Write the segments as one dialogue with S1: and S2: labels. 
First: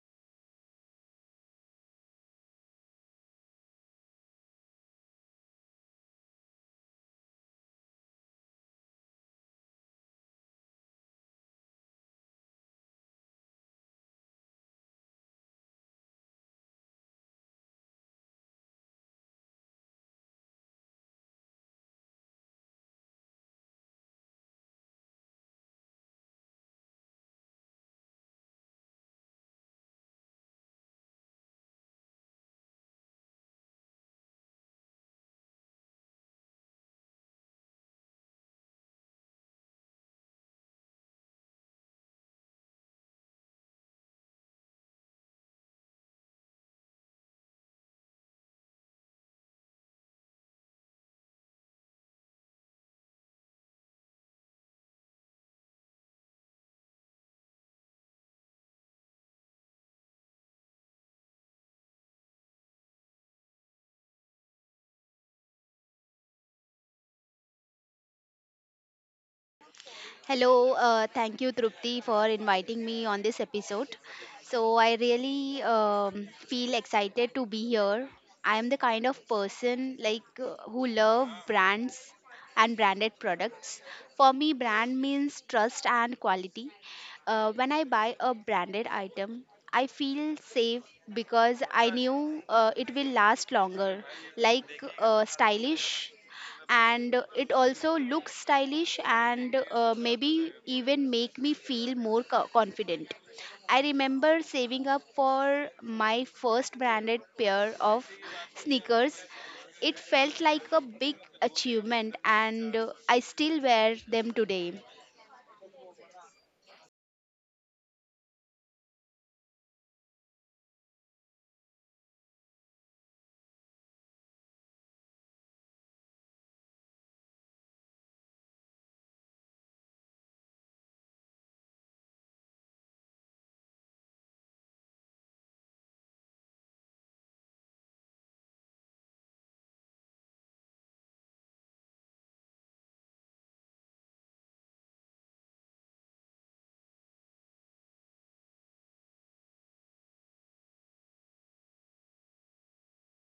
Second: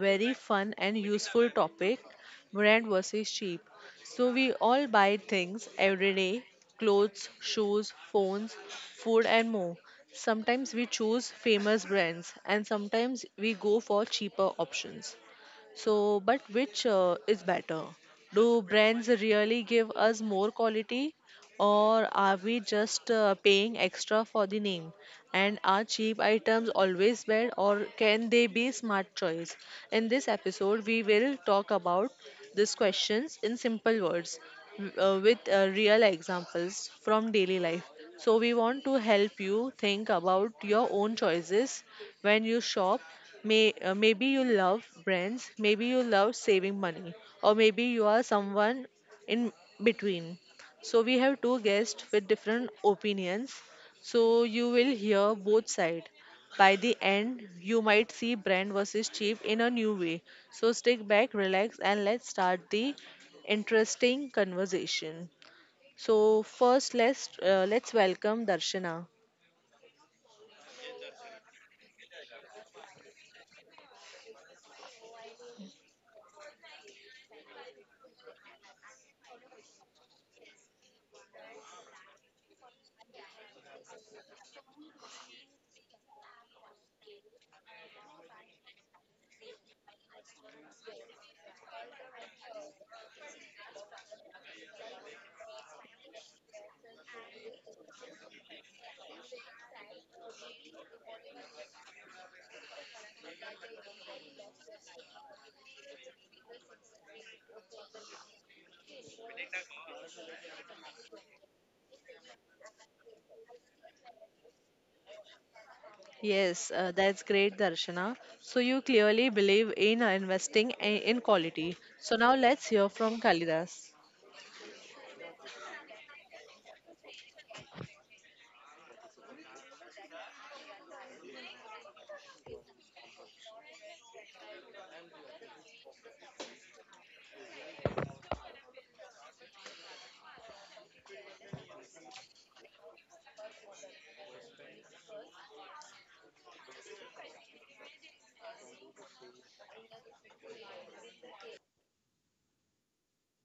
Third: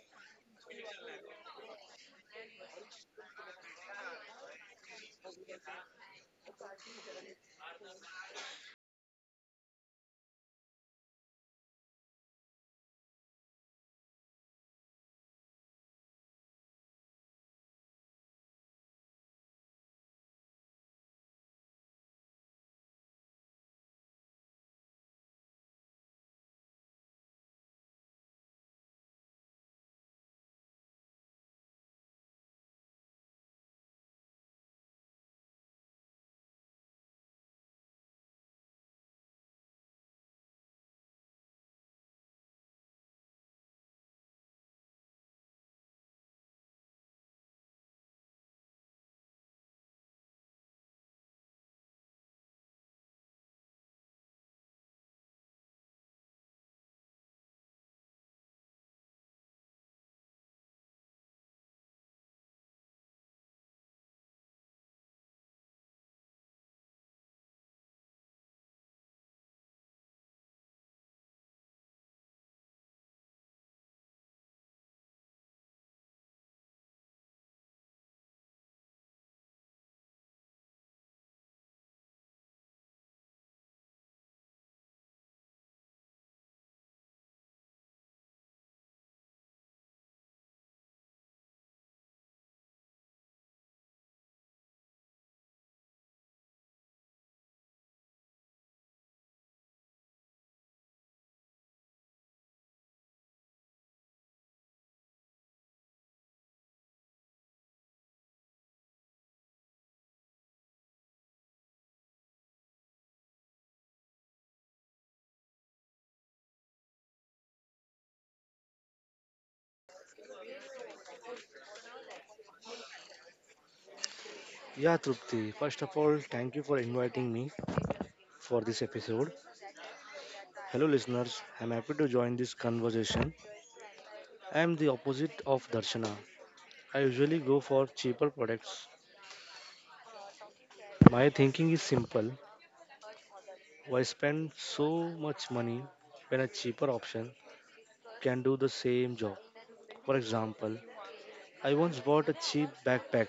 S1: very fun and useful topic brand versus cheap. So, we all buy things every day clothes, shoes, phones, food, and more. Sometimes we choose famous brands, and sometimes we go for cheaper options. So, but which is better? Do brands really give us more quality, or are we just paying extra for the name? And are cheap items always bad, or can they be smart choice? In this episode, we will talk about these questions in simple words with real examples from daily life. So, we want to help you think about your own choices when you shop maybe you love brands, maybe you love saving money, or maybe you are someone in between. So we have two guests with different opinions. So you will hear both sides. By the end, you might see brand versus cheap in a new way. So stick back, relax, and let's start the interesting conversation. So first, let's welcome Darshana.
S2: Hello, thank you, Trupti, for inviting me on this episode. So I really feel excited to be here. I am the kind of person who love brands and branded products. For me, brand means trust and quality. When I buy a branded item, I feel safe because I knew it will last longer. Like stylish and it also looks stylish and maybe even make me feel more confident. I remember saving up for my first branded pair of sneakers. It felt like a big achievement, and I still wear them today.
S1: Yes, that's great, Darshana. So you clearly believe in investing in quality. So now let's hear from Kalidas.
S3: Yeah, Trupti, first of all, thank you for inviting me for this episode. Hello, listeners. I'm happy to join this conversation. I'm the opposite of Darshana. I usually go for cheaper products. My thinking is simple: why spend so much money when a cheaper option can do the same job? For example, I once bought a cheap backpack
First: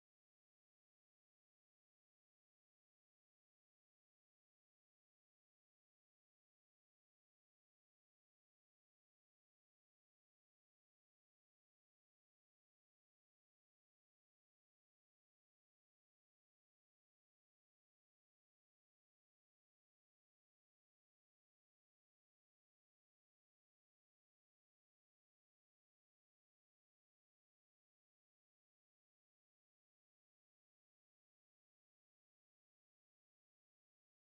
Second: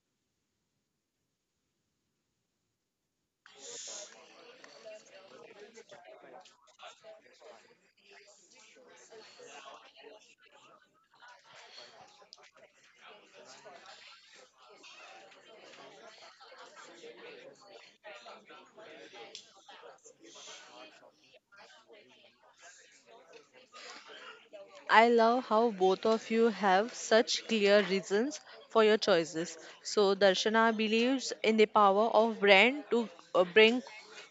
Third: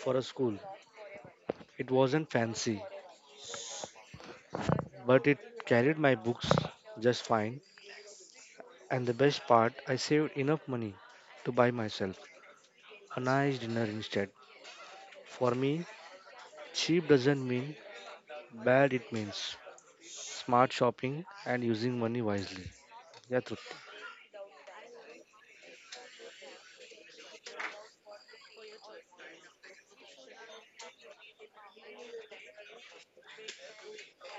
S3: for a school. It wasn't fancy, but it carried my books just fine. And the best part, I saved enough money to buy myself a nice dinner instead. For me, cheap doesn't mean bad, it means smart shopping and using money wisely. Yeah, Trupti.
S1: I love how both of you have such clear reasons for your choices. So Darshana believes in the power of brand to bring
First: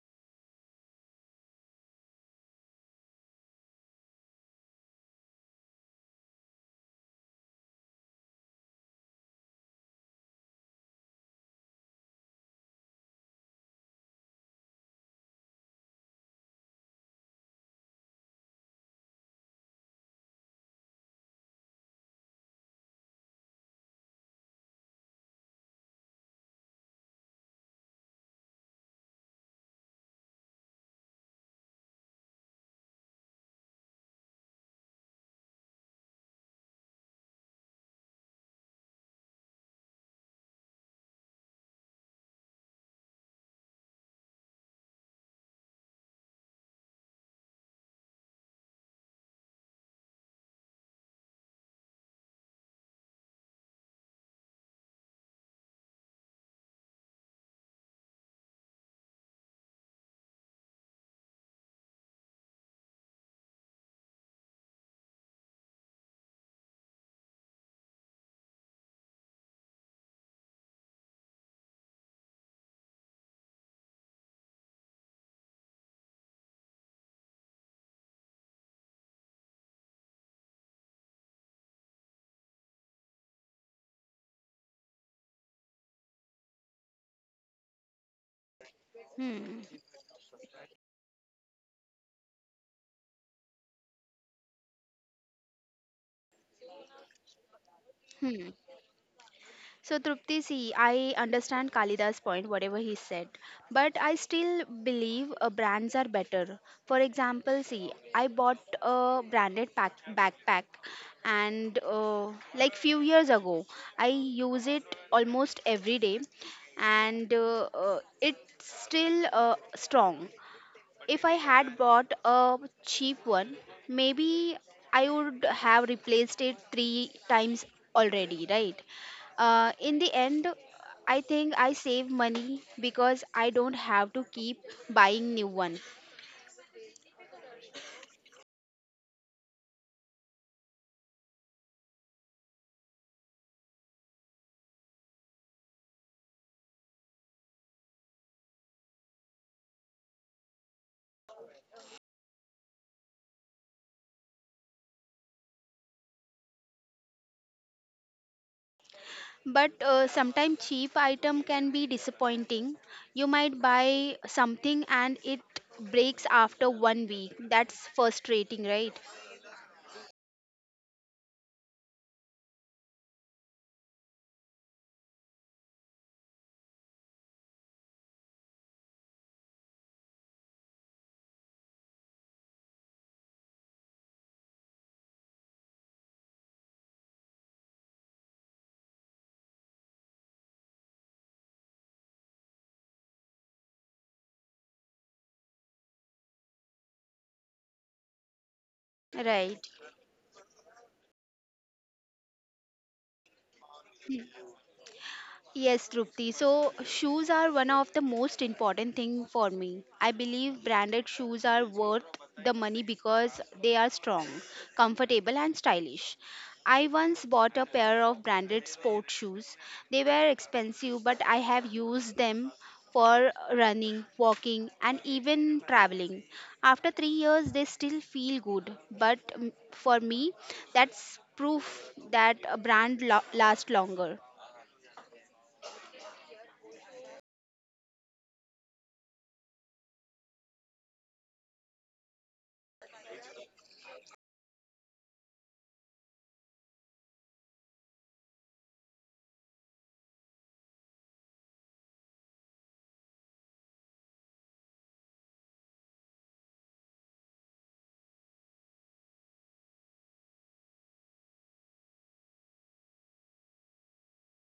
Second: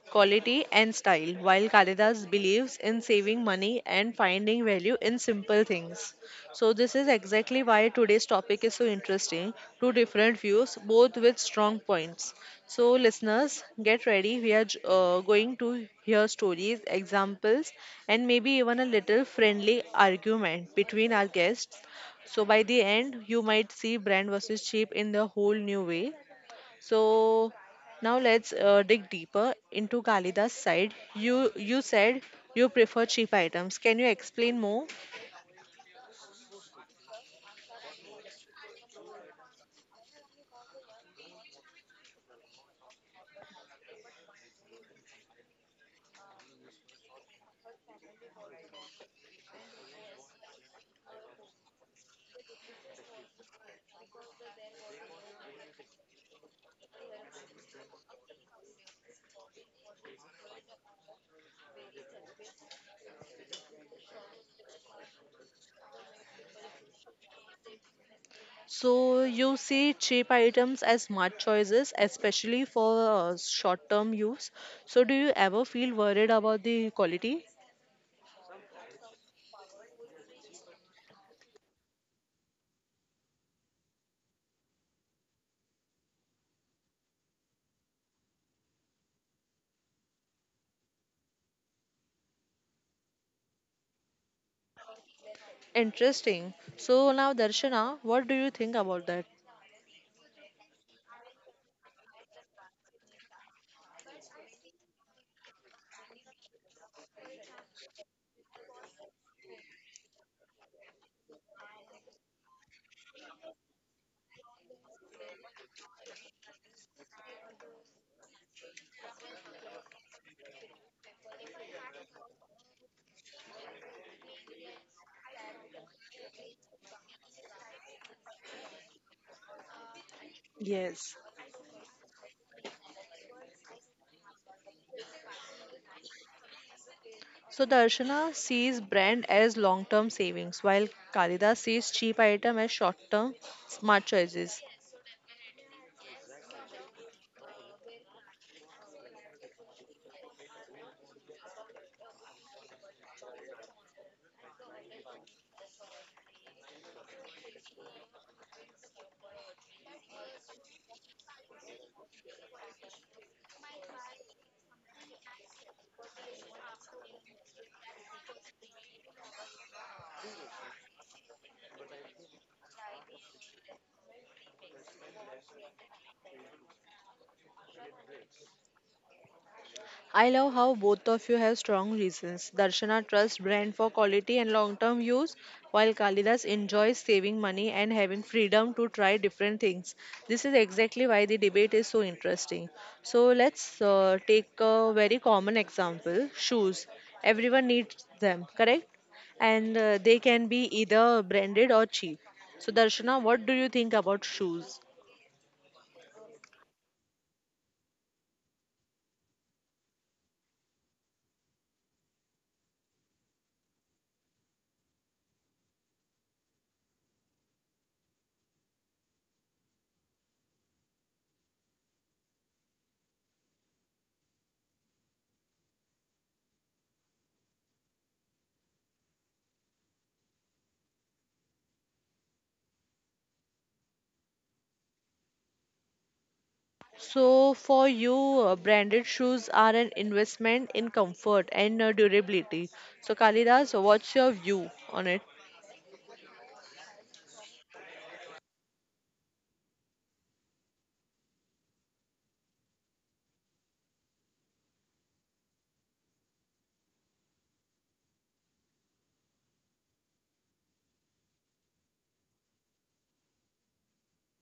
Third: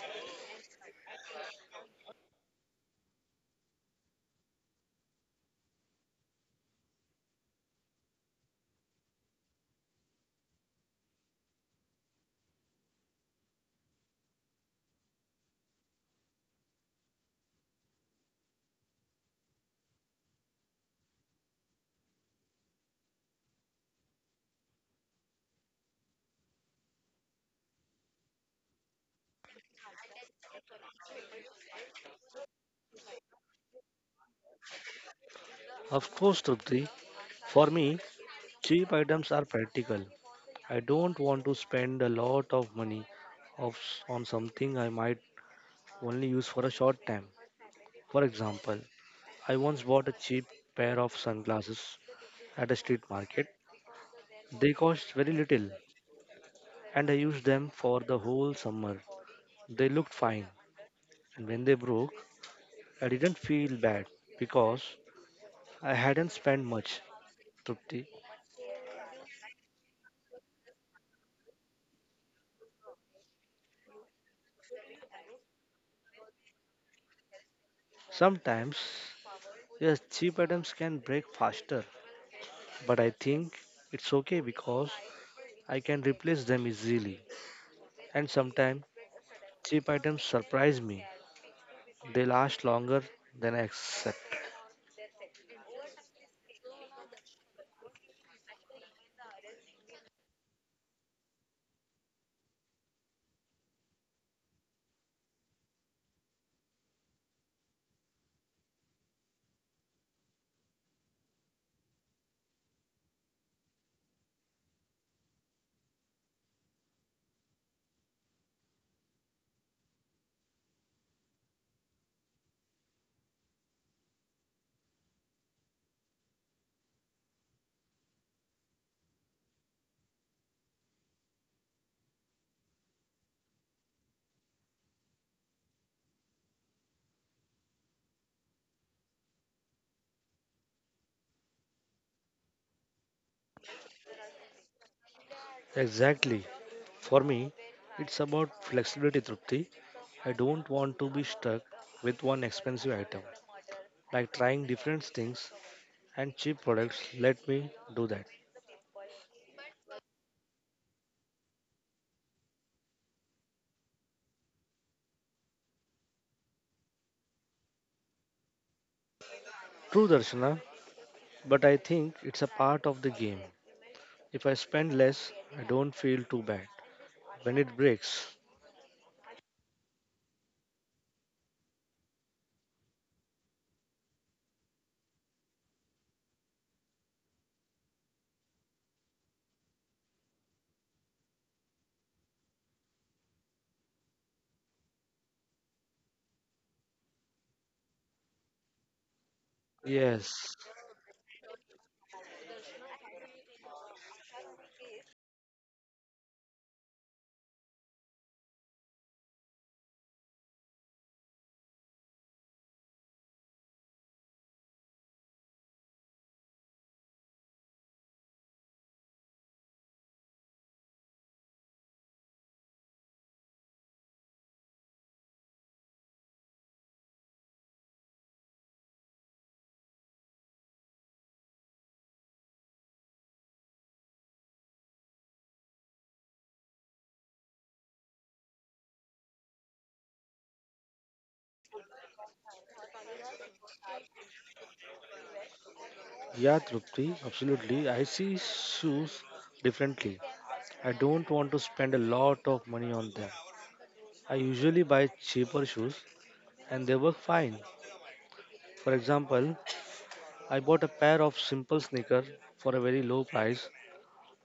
S1: quality and style, while Kalidas believes in saving money and finding value in simple things. So, this is exactly why today's topic is so interesting. Two different views, both with strong points. So, listeners, get ready. We are going to hear stories, examples, and maybe even a little friendly argument between our guests. So, by the end, you might see brand versus cheap in the whole new way. So, now let's dig deeper into Kalida's side. You said you prefer cheap items. Can you explain more?
S3: Of course, Trupti, for me, cheap items are practical. I don't want to spend a lot of money of, on something I might only use for a short time. For example, I once bought a cheap pair of sunglasses at a street market. They cost very little and I used them for the whole summer. They looked fine, and when they broke, I didn't feel bad because I hadn't spent much. Trupti.
S1: So you see cheap items as smart choices, especially for short-term use. So do you ever feel worried about the quality?
S3: Sometimes, yes, cheap items can break faster, but I think it's okay because I can replace them easily. And sometimes,
S2: hmm.
S3: cheap items surprise me, they last longer than I expect.
S1: Interesting. So now, Darshana, what do you
S2: Hmm.
S1: think about that?
S2: So, Trupti, see, I understand Kalida's point, whatever he said, but I still believe brands are better. For example, see, I bought a backpack, and like few years ago. I use it almost every day, and it's still strong if I had bought a cheap one, maybe I would have replaced it three times already, right? In the end,
S1: Yes.
S2: I think I save money because I don't have to keep buying new one.
S1: So Darshana sees brand as long-term savings, while Kalida sees cheap item as short-term smart choices.
S3: Exactly. For me, it's about flexibility, Trupti. I don't want to be stuck with one expensive item. Like trying different things, and cheap products let me do that.
S2: But sometimes cheap item can be disappointing. You might buy something and it breaks after one week. That's frustrating, right?
S3: True, Darshana, but I think it's a part of the game. If I spend less, I don't feel too bad when it breaks.
S1: I love how both of you have strong reasons. Darshana trusts brand for quality and long-term use, while Kalidas enjoys saving money and having freedom to try different things. This is exactly why the debate is so interesting. So let's take a very common example, shoes. Everyone needs them, correct?
S2: Right.
S1: And they can
S3: Yes.
S1: be either branded or cheap. So Darshana, what do you think about shoes?
S2: Yes, Trupti. So shoes are one of the most important thing for me. I believe branded shoes are worth the money because they are strong, comfortable and stylish. I once bought a pair of branded sport shoes. They were expensive but I have used them for running, walking and even traveling. After 3 years they still feel good, but for me that's proof that a brand lasts longer.
S1: So, for you, branded shoes are an investment in comfort and durability. So, Kalidas, what's your view on it?
S3: Yeah, Trupti, absolutely. I see shoes differently. I don't want to spend a lot of money on them. I usually buy cheaper shoes and they work fine. For example, I bought a pair of simple sneakers for a very low price.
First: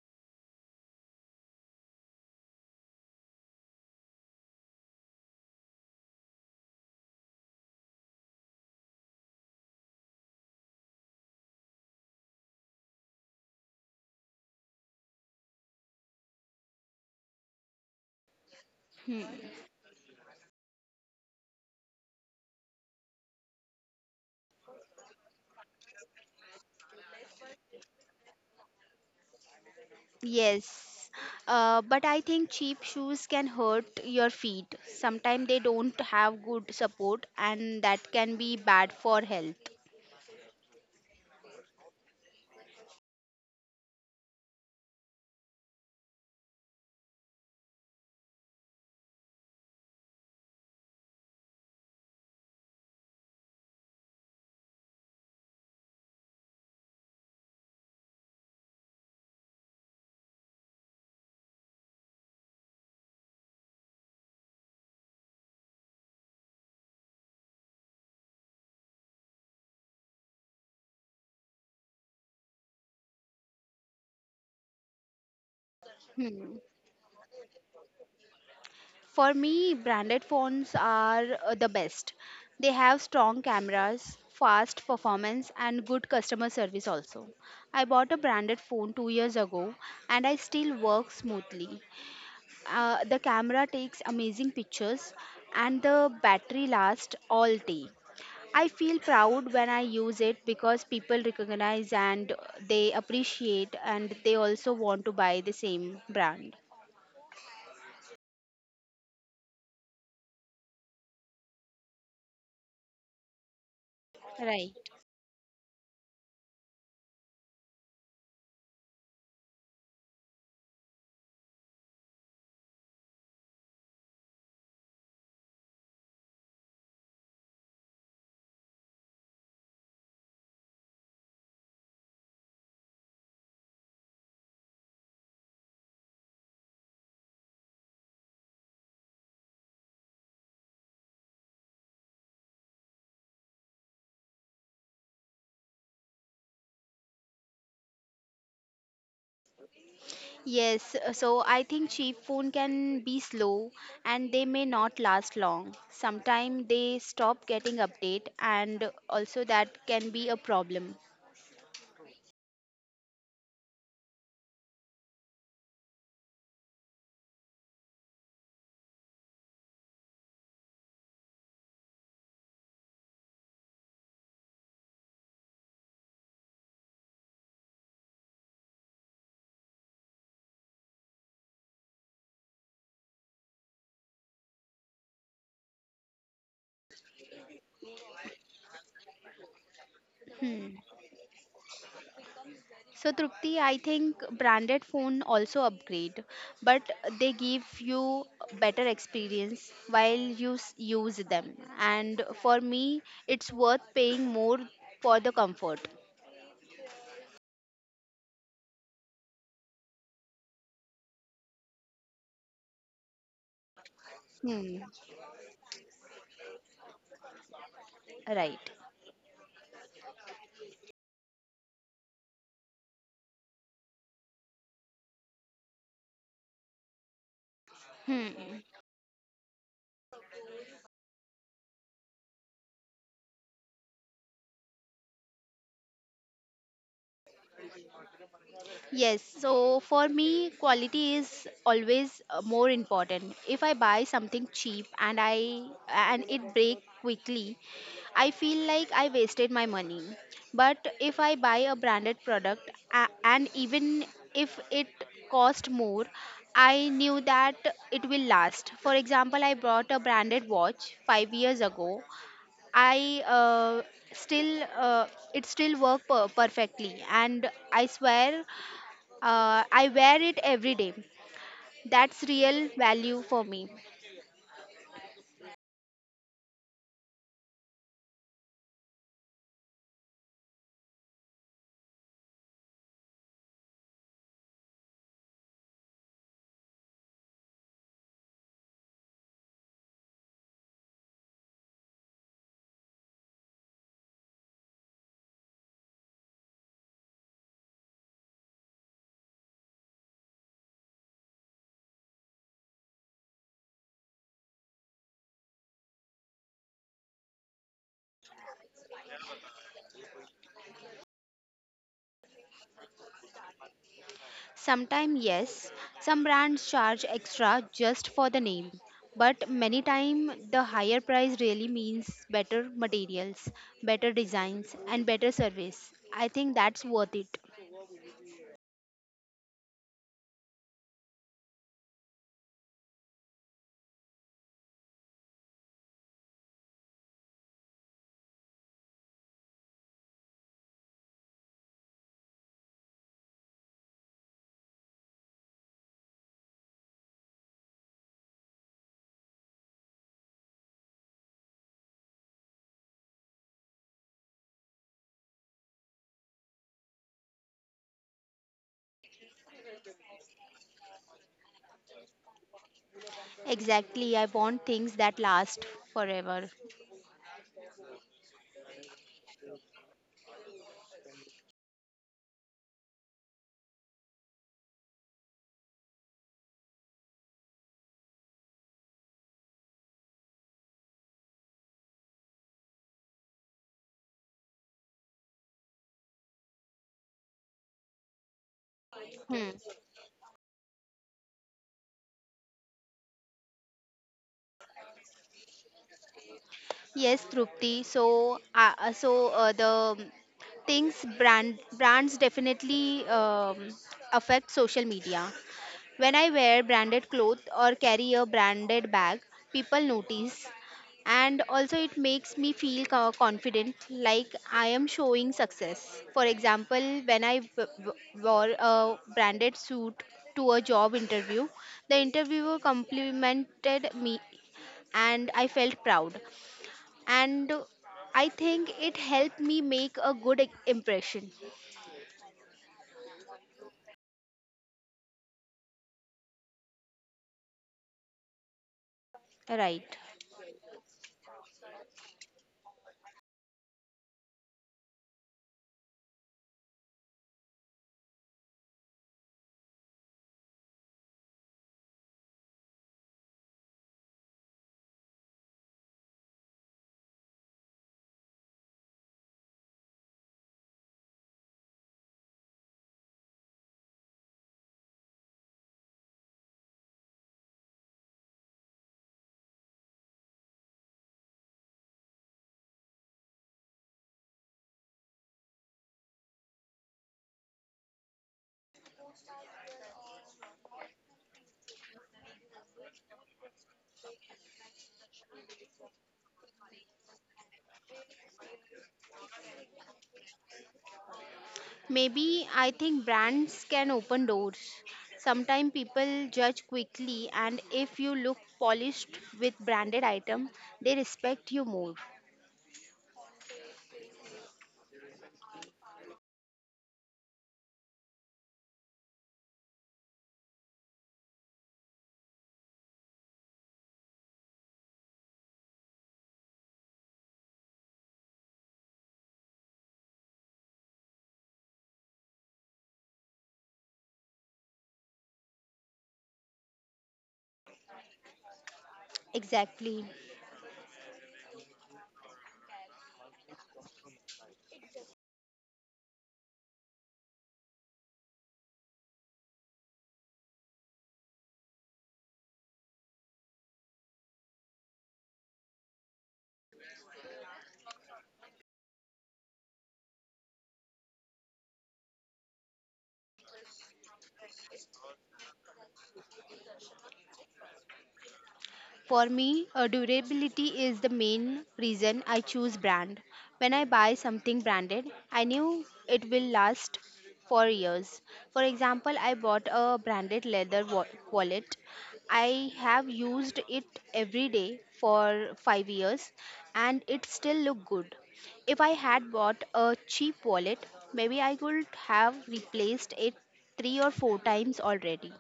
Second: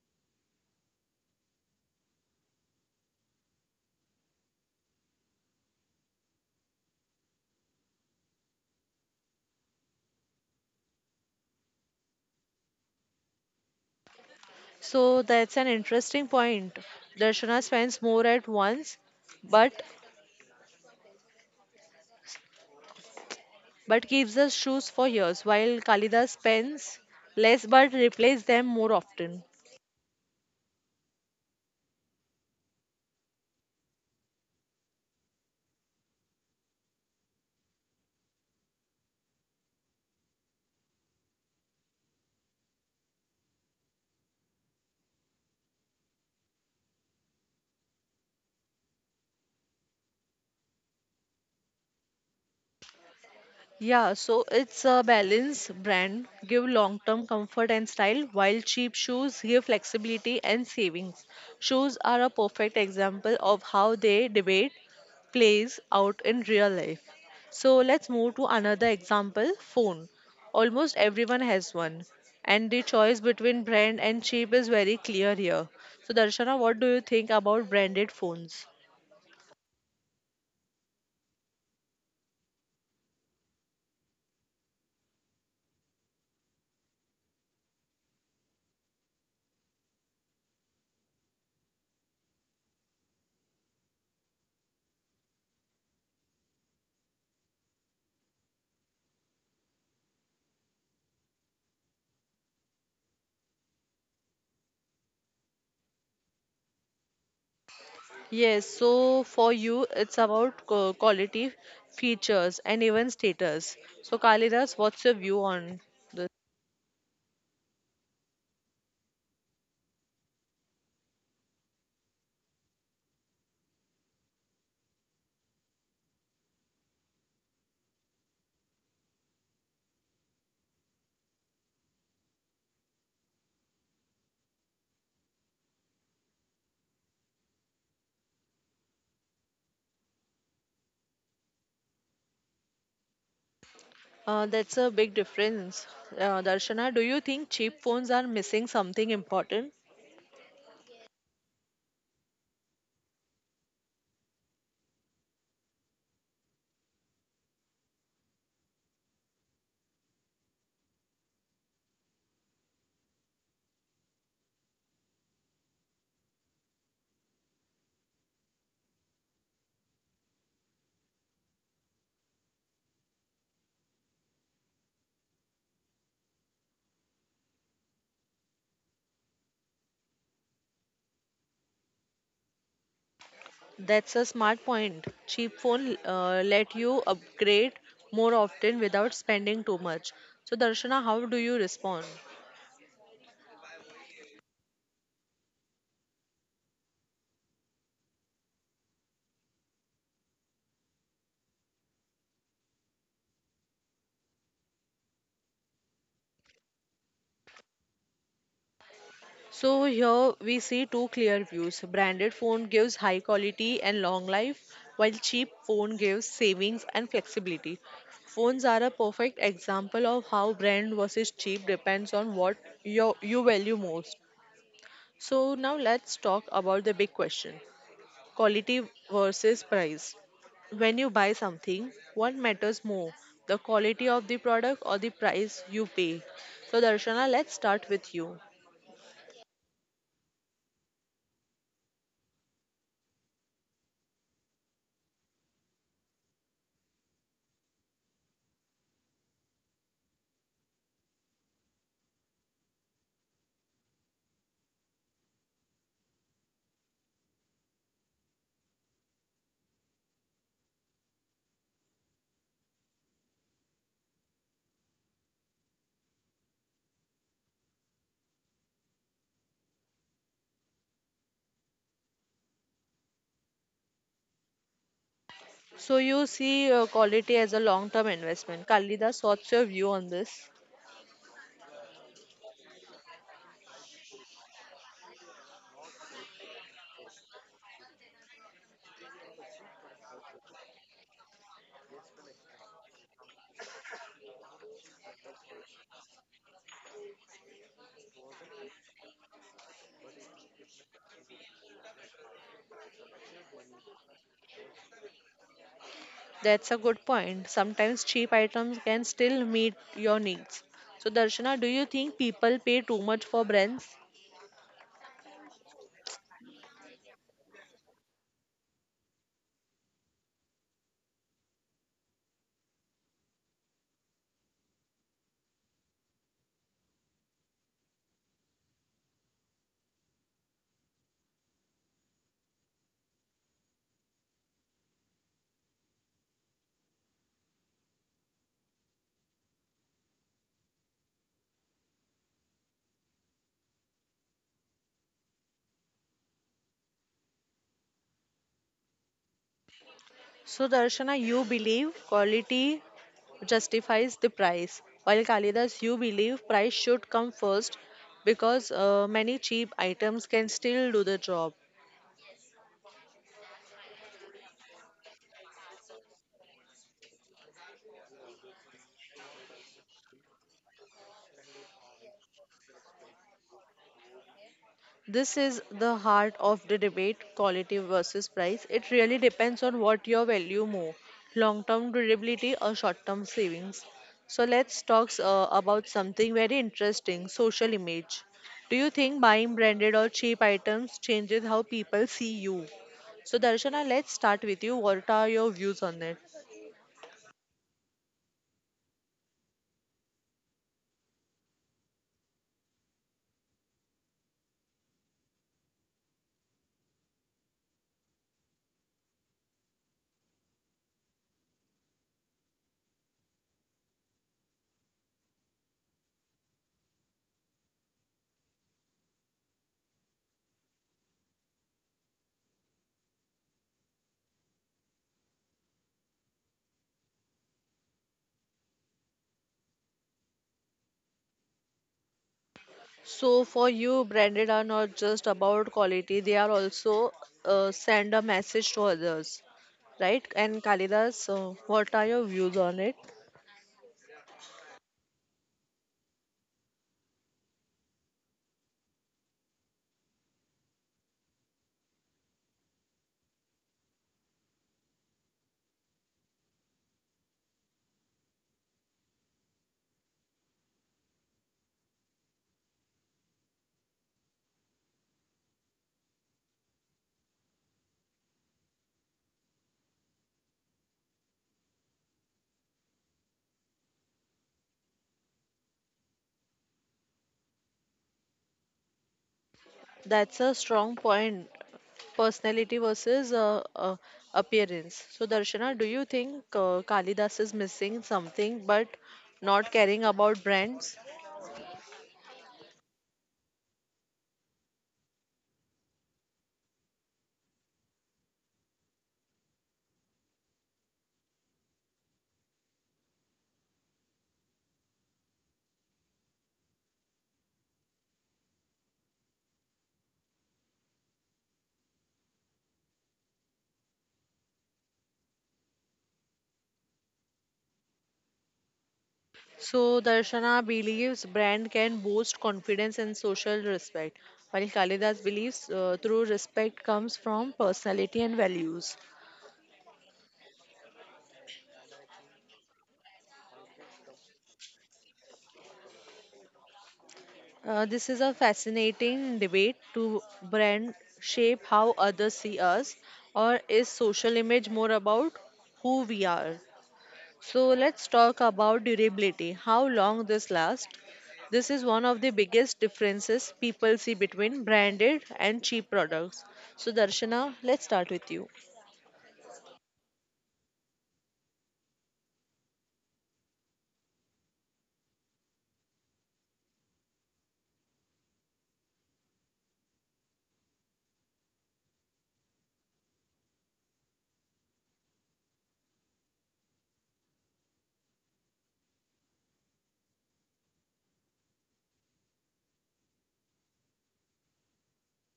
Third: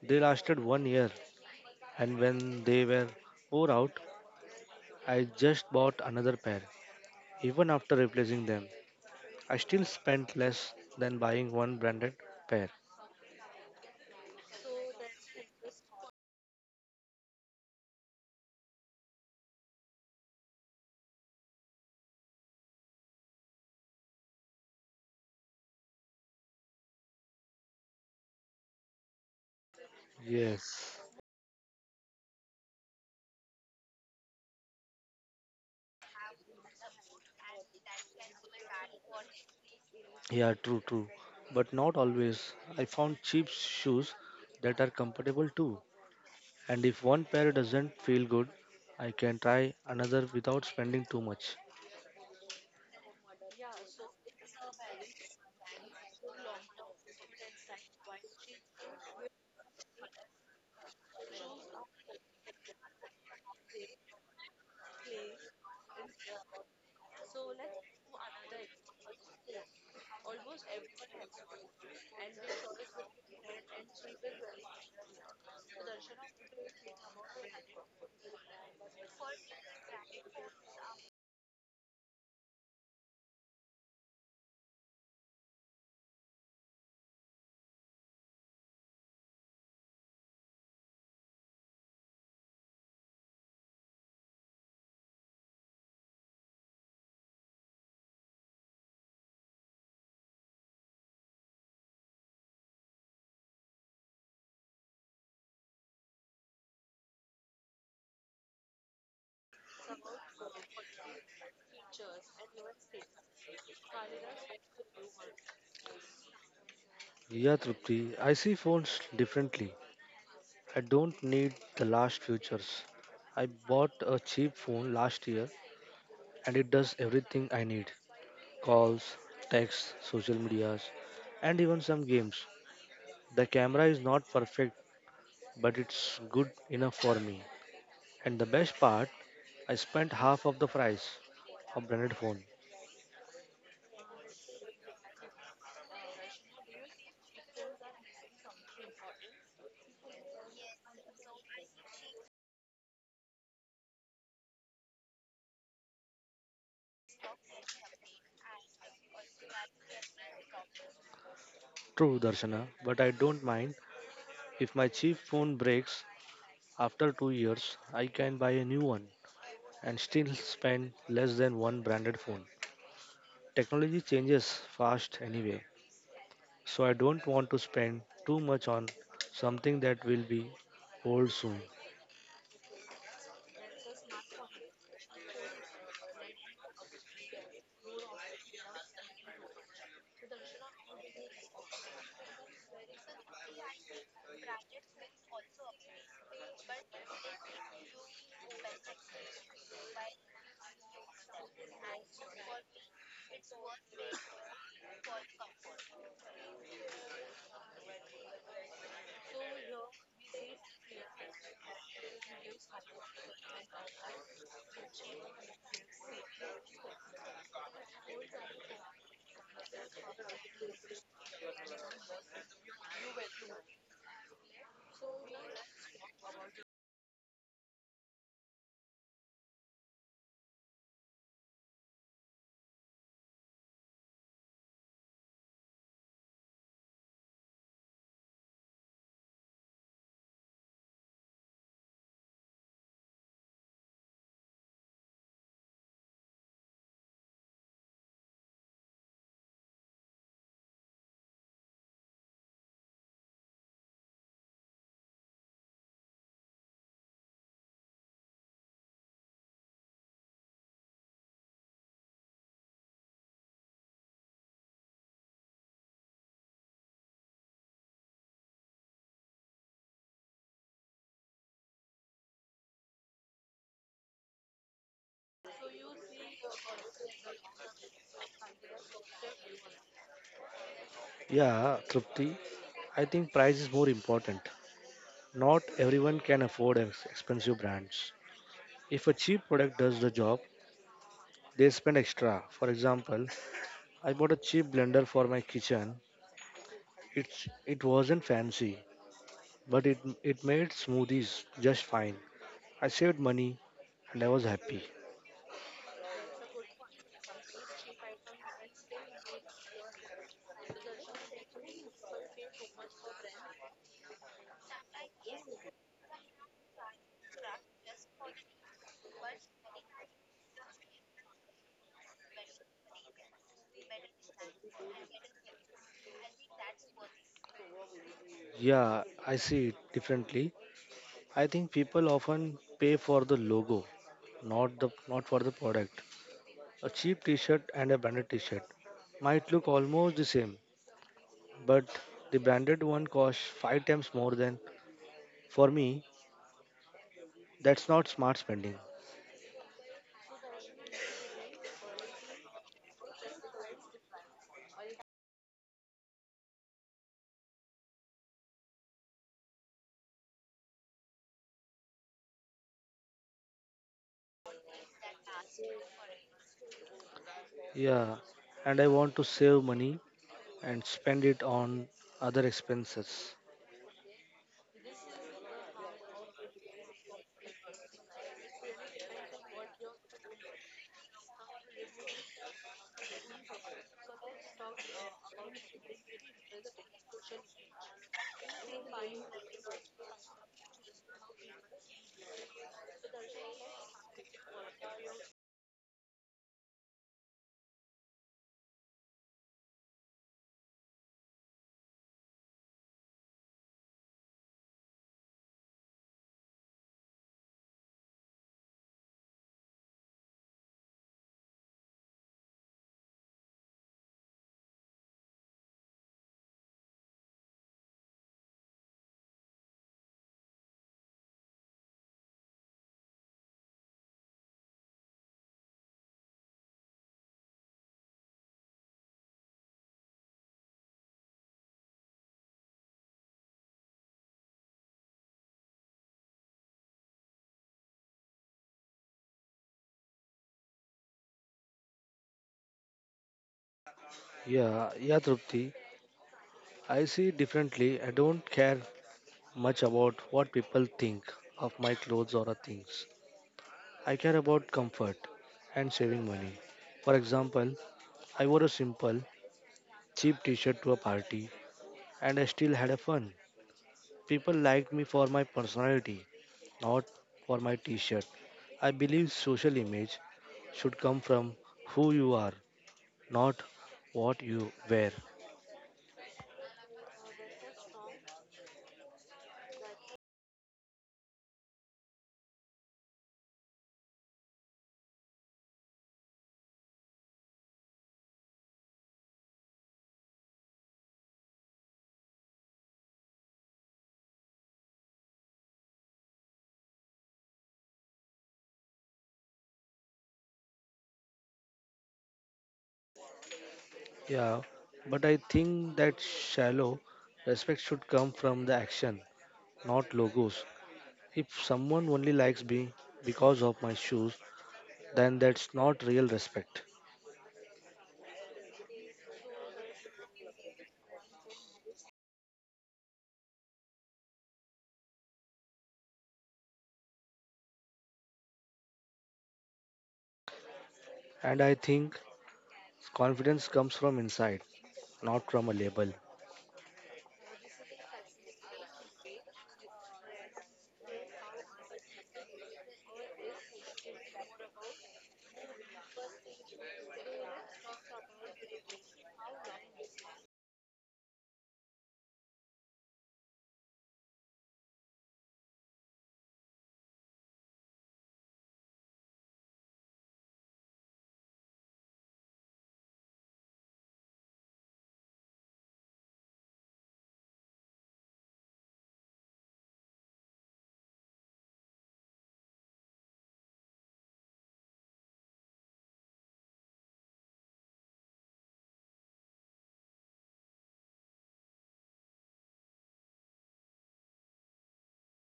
S3: They lasted 1 year, and when they were wore out, I just bought another pair. Even after replacing them, I still spent less than buying one branded pair.
S1: So, that's an interesting point. Darshana spends more at once, but but keeps us shoes for years, while Kalidas spends less but replaces them more often.
S3: Yes.
S2: Yes, but I think cheap shoes can hurt your feet. Sometimes they don't have good support, and that can be bad for health.
S3: Yeah, true. But not always. I found cheap shoes that are comfortable too. And if one pair doesn't feel good, I can try another without spending too much.
S1: Yeah, so it's a balance brand, give long-term comfort and style, while cheap shoes give flexibility and savings. Shoes are a perfect example of how they debate plays out in real life. So let's move to another example, phone. Almost everyone has one, and the choice between brand and cheap is very clear here. So Darshana,
S2: Hmm.
S1: what do you think about branded phones?
S2: For me, branded phones are the best. They have strong cameras, fast performance, and good customer service also. I bought a branded phone 2 years ago and I still work smoothly. The camera takes amazing pictures and the battery lasts all day. I feel proud when I use it because people recognize and they appreciate and they also want to buy the same brand.
S1: Yes, so for you, it's about quality, features, and even status. So, Kalidas,
S2: Right.
S1: what's your view on this?
S3: Yeah, Trupti, I see phones differently. I don't need the last features. I bought a cheap phone last year and it does everything I need: calls, texts, social medias, and even some games. The camera is not perfect, but it's good enough for me. And the best part, I spent half of the price of branded phone.
S1: That's a big difference. Darshana, do you think cheap phones are missing something important?
S2: Yes, so I think cheap phone can be slow and they may not last long. Sometimes they stop getting update and also that can be a problem.
S3: True, Darshana, but I don't mind. If my cheap phone breaks after 2 years, I can buy a new one, and still spend less than one branded phone. Technology changes fast anyway, so I don't want to spend too much on something that will be old soon.
S1: That's a smart point. Cheap phone let you upgrade more often without spending too much. So, Darshana, how do you respond?
S2: So Trupti, I think branded phone also upgrade, but they give you better experience while you use them. And for me, it's worth paying more for the comfort.
S1: So here we see two clear views. Branded phone gives high quality and long
S2: Hmm.
S1: life, while cheap phone gives savings and flexibility.
S2: Right.
S1: Phones are a perfect example of how brand versus cheap depends on what you value most. So now let's talk about the big question,
S2: Hmm.
S1: quality versus price. When you buy something, what matters more, the quality of the product or the price you pay? So Darshana, let's start with you.
S2: Yes, so for me, quality is always more important. If I buy something cheap and I and it break quickly, I feel like I wasted my money. But if I buy a branded product and even if it cost more, I knew that it will last. For example, I bought a branded watch 5 years ago. I still it still work perfectly and I swear I wear it every day. That's real value for me.
S1: So you see quality as a long-term investment. Kalidas, what's your view on this?
S3: Yeah, Trupti, I think price is more important. Not everyone can afford expensive brands. If a cheap product does the job, they spend extra. For example, I bought a cheap blender for my kitchen. It's it wasn't fancy, but it made smoothies just fine. I saved money and I was happy.
S1: That's a good point. Sometimes cheap items can still meet your needs. So Darshana, do you think people pay too much for brands?
S2: Sometimes, yes, some brands charge extra just for the name, but many times the higher price really means better materials, better designs, and better service. I think that's worth it.
S3: Yeah, I see it differently. I think people often pay for the logo, not for the product. A cheap t-shirt and a branded t-shirt might look almost the same, but the branded one costs five times more. Than for me, that's not smart spending.
S1: So Darshana, you believe quality justifies the price, while Kalidas, you believe price should come first because many cheap items can still do the job.
S2: Exactly, I want things that last forever.
S3: Yeah, and I want to save money and spend it on other expenses.
S1: This is the heart of the debate quality versus price. It really depends on what your value more long term durability or short term savings. So, let's talk about something very interesting social image. Do you think
S2: Hmm.
S1: buying branded or cheap items changes how people see you? So, Darshana, let's start with you. What are your views on that?
S2: Yes, Trupti. So, so the um, things brand brands definitely affect social media. When I wear branded clothes or carry a branded bag, people notice, and also it makes me feel confident, like I am showing success. For example, when I wore a branded suit to a job interview, the interviewer complimented me and I felt proud, and I think it helped me make a good impression.
S1: So for you, branded are not just about quality; they are also send a message to others,
S2: Right.
S1: right? And Kalidas, what are your views on it?
S3: Yeah, Trupti. I see it differently. I don't care much about what people think of my clothes or things. I care about comfort and saving money. For example, I wore a simple, cheap t shirt to a party and I still had a fun. People liked me for my personality, not for my t shirt. I believe social image should come from who you are, not what you wear.
S1: That's a strong point. Personality versus appearance. So Darshana, do you think Kalidas is missing something but not caring about brands?
S2: Maybe I think brands can open doors. Sometimes people judge quickly, and if you look polished with branded item, they respect you more.
S3: Yeah, but I think that shallow respect should come from the action, not logos. If someone only likes me because of my shoes, then that's not real respect.
S1: So, Darshana believes brand can boost confidence and social respect, while Kalidas believes true respect comes from personality and values.
S2: Exactly.
S3: And I think confidence comes from inside, not from a label.
S1: This is a fascinating debate to brand shape how others see us, or is social image more about who we are? So let's talk about durability, how long this lasts. This is one of the biggest differences people see between branded and cheap products. So Darshana, let's start with you.
S2: For me, durability is the main reason I choose brand. When I buy something branded, I knew it will last for years. For example, I bought a branded leather wallet. I have used it every day for 5 years and it still look good. If I had bought a cheap wallet, maybe I could have replaced it 3 or 4 times already.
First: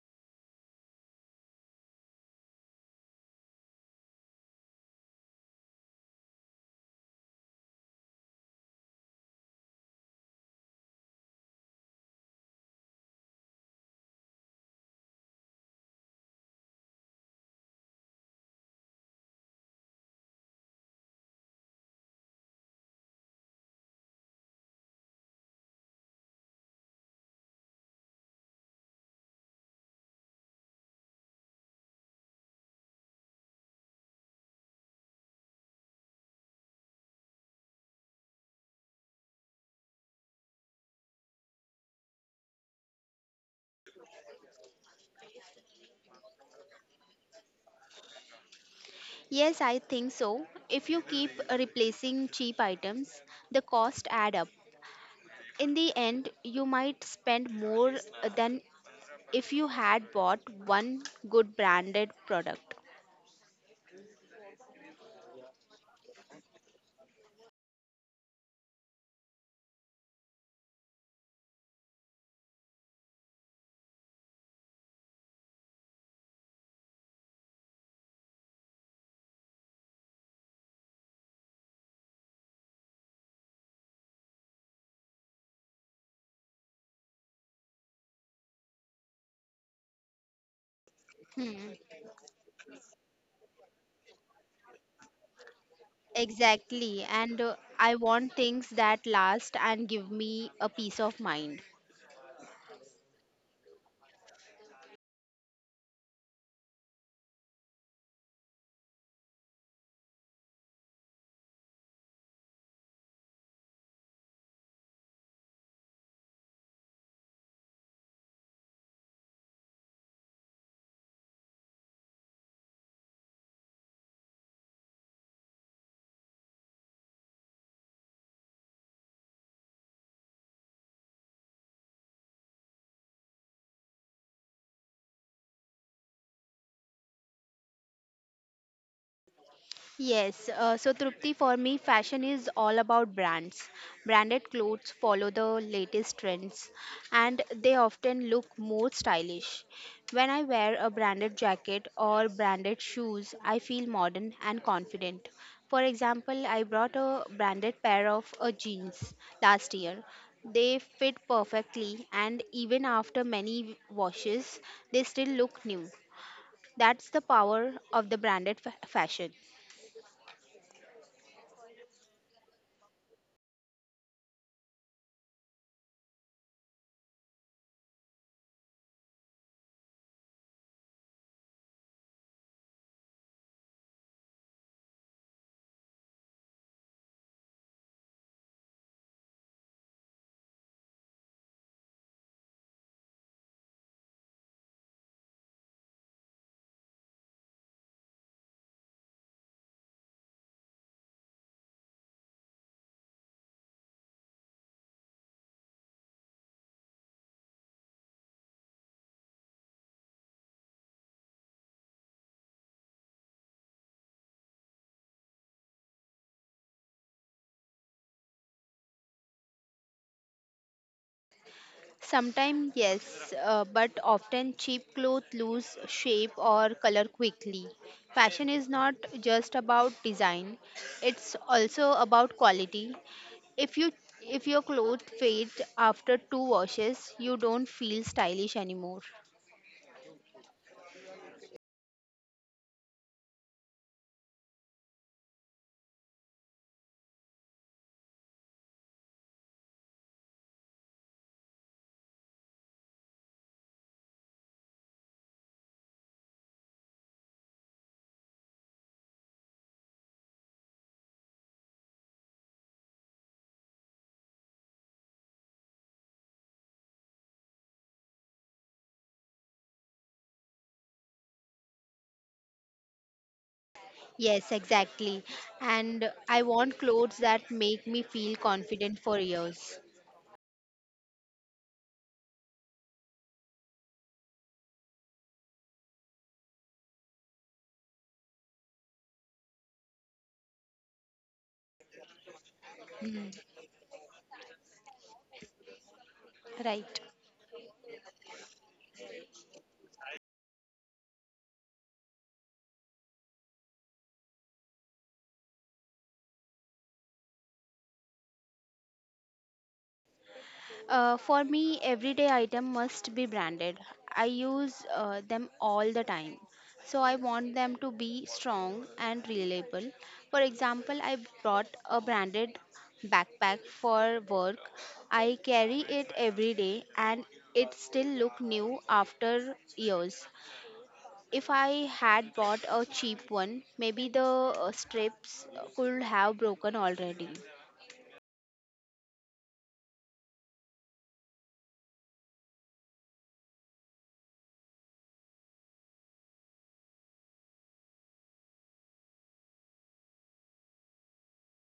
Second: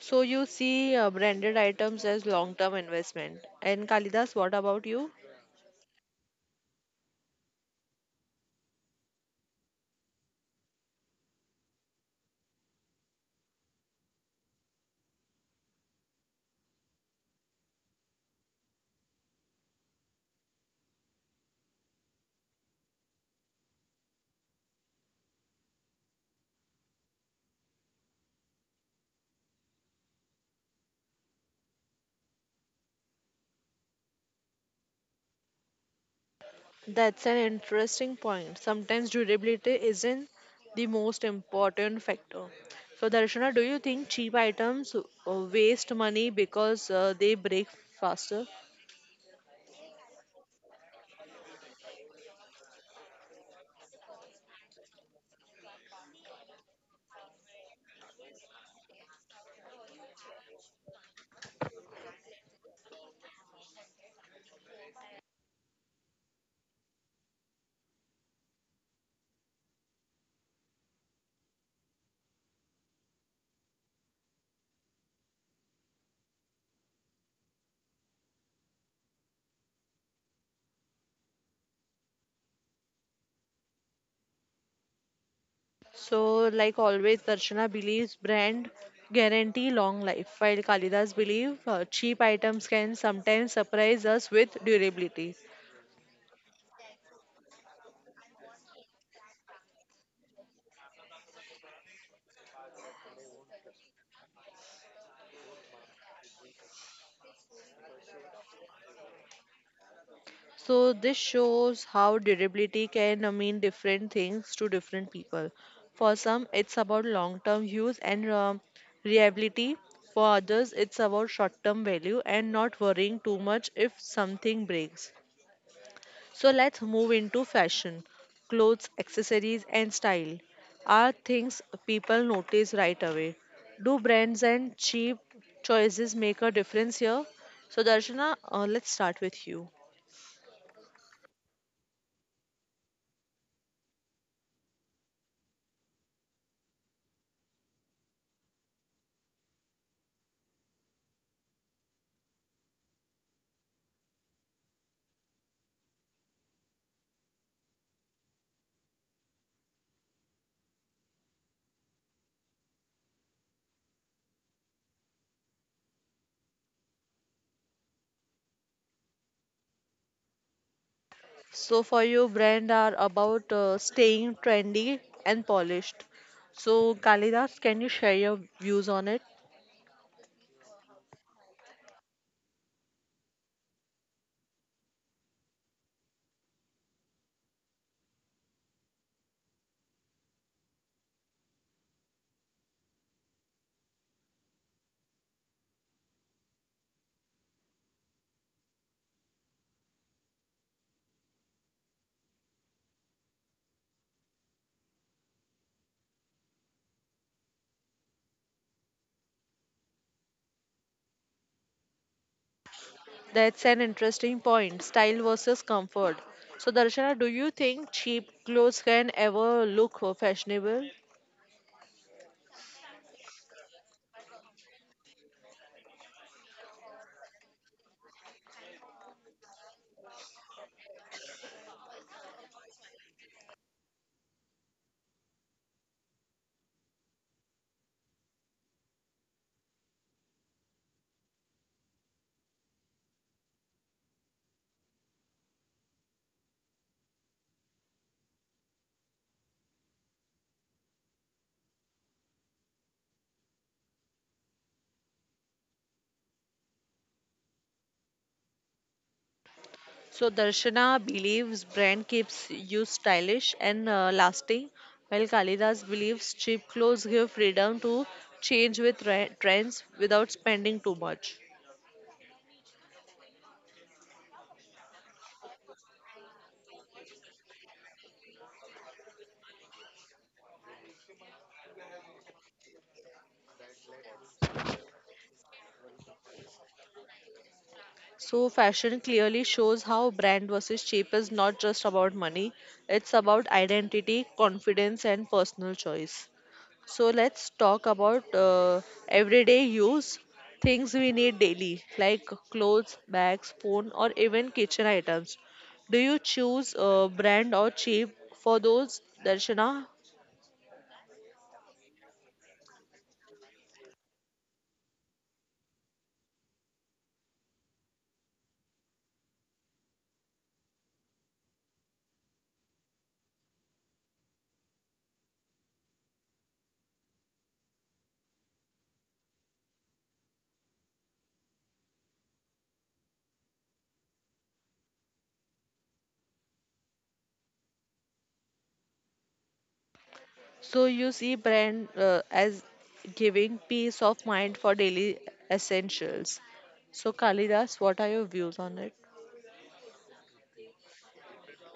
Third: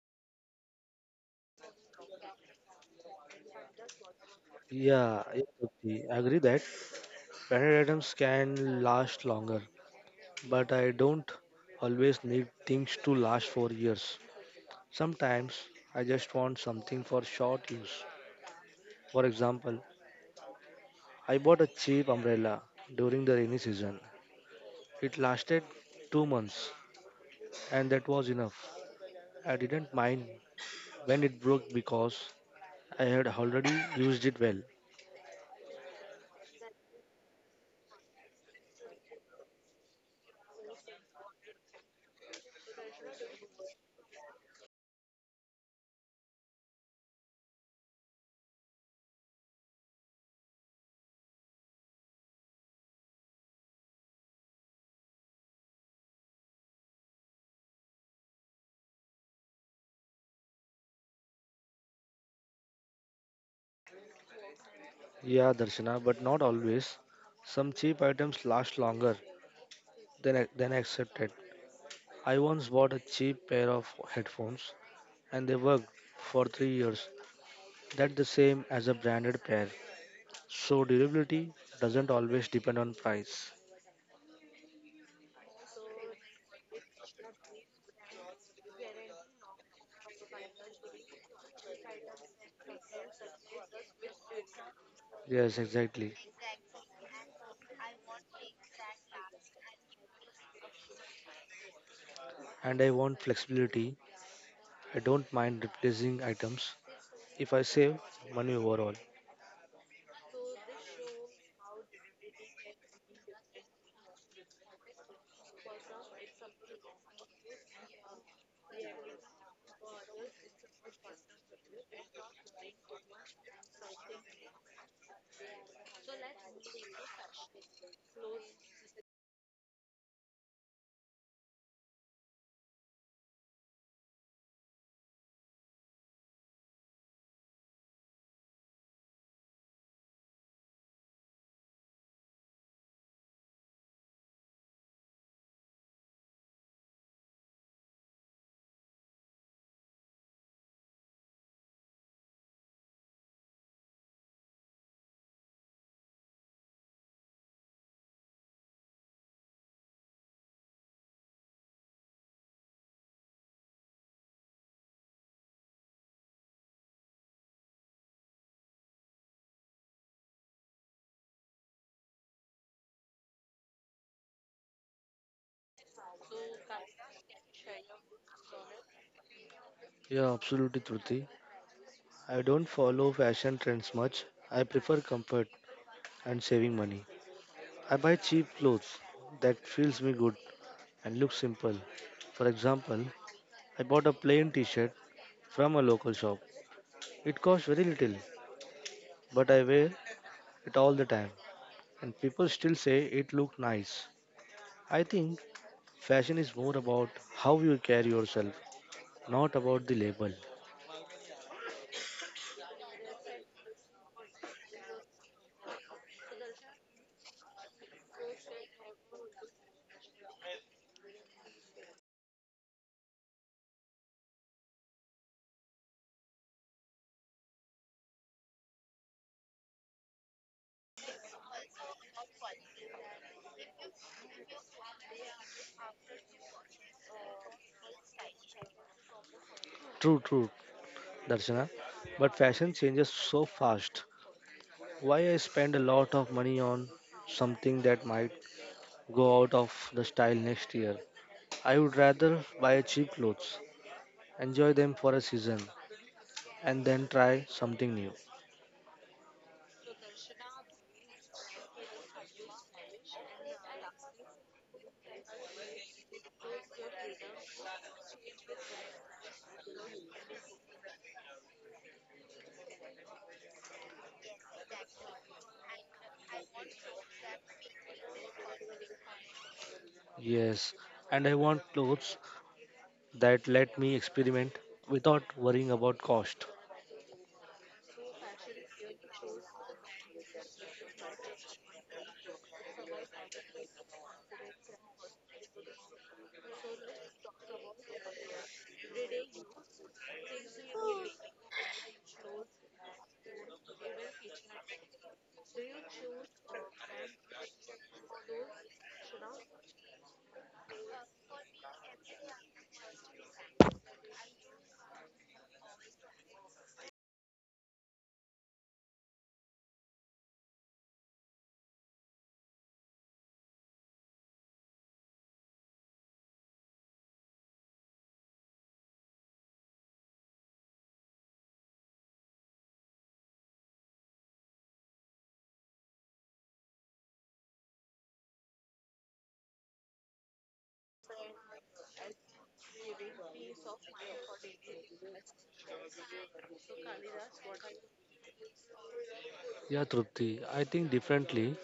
S1: So you see branded items as long-term investment. And Kalidas, what about you?
S3: Yeah, I agree that branded items can last longer, but I don't always need things to last for years. Sometimes I just want something for short use. For example, I bought a cheap umbrella during the rainy season. It lasted 2 months, and that was enough. I didn't mind when it broke because I had already used it well.
S1: That's an interesting point. Sometimes durability isn't the most important factor. So Darshana, do you think cheap items waste money because they break faster?
S2: Yes, I think so. If you keep replacing cheap items, the cost add up. In the end, you might spend more than if you had bought one good branded product.
S3: Yeah, Darshana, but not always. Some cheap items last longer than I accepted. I once bought a cheap pair of headphones and they worked for 3 years. That's the same as a branded pair. So durability doesn't always depend on price.
S1: So, like always, Darshana believes brand guarantee long life, while Kalidas believes cheap items can sometimes surprise us with durability.
S3: Yes, exactly.
S2: Exactly, and I want things that last and give me a peace of mind.
S3: And I want flexibility. I don't mind replacing items if I save money overall.
S1: So, this shows how durability can mean different things to different people. For some, it's about long term use and reliability. For others, it's about short term value and not worrying too much if something breaks. So let's move into fashion. Clothes, accessories, and style are things people notice right away. Do brands and cheap choices make a difference here? So, Darshana, let's start with you.
S2: Yes, so Trupti, for me, fashion is all about brands. Branded clothes follow the latest trends and they often look more stylish. When I wear a branded jacket or branded shoes, I feel modern and confident. For example, I brought a branded pair of jeans last year. They fit perfectly, and even after many washes, they still look new. That's the power of the branded fashion.
S1: So, for you, brand are about staying trendy and polished. So, Kalidas, can you share your views on it?
S3: Yeah, absolutely, Truti. I don't follow fashion trends much. I prefer comfort and saving money. I buy cheap clothes that feels me good and looks simple. For example, I bought a plain t-shirt from a local shop. It cost very little, but I wear it all the time and people still say it look nice. I think fashion is more about how you carry yourself, not about the label.
S1: That's an interesting point. Style versus comfort. So, Darshana, do you think cheap clothes can ever look fashionable?
S2: Sometimes, yes, but often cheap clothes lose shape or color quickly. Fashion is not just about design, it's also about quality. If you if your clothes fade after two washes, you don't feel stylish anymore.
S3: True, Darshana. But fashion changes so fast. Why I spend a lot of money on something that might go out of the style next year? I would rather buy cheap clothes, enjoy them for a season, and then try something new.
S1: So Darshana believes brand keeps you stylish and lasting, while Kalidas believes cheap clothes give freedom to change with trends without spending too much.
S2: Yes, exactly. And I want clothes that make me feel confident for years.
S3: Yes, and I want clothes that let me experiment without worrying about cost.
S1: So fashion clearly shows how brand versus cheap is not just about money, it's about identity, confidence and personal choice. So
S2: Right.
S1: let's talk about everyday use things we need daily, like clothes, bags, phone, or even kitchen items. Do you choose brand or cheap for those, Darshana?
S2: For me, everyday item must be branded. I use them all the time. So I want them to be strong and reliable. For example, I brought a branded backpack for work. I carry it every day and it still look new after years. If I had bought a cheap one, maybe the strips could have broken already.
S1: So you see brand as giving peace of mind for daily essentials. So Kalidas, what are your views on it?
S3: Yeah, Trupti, I think differently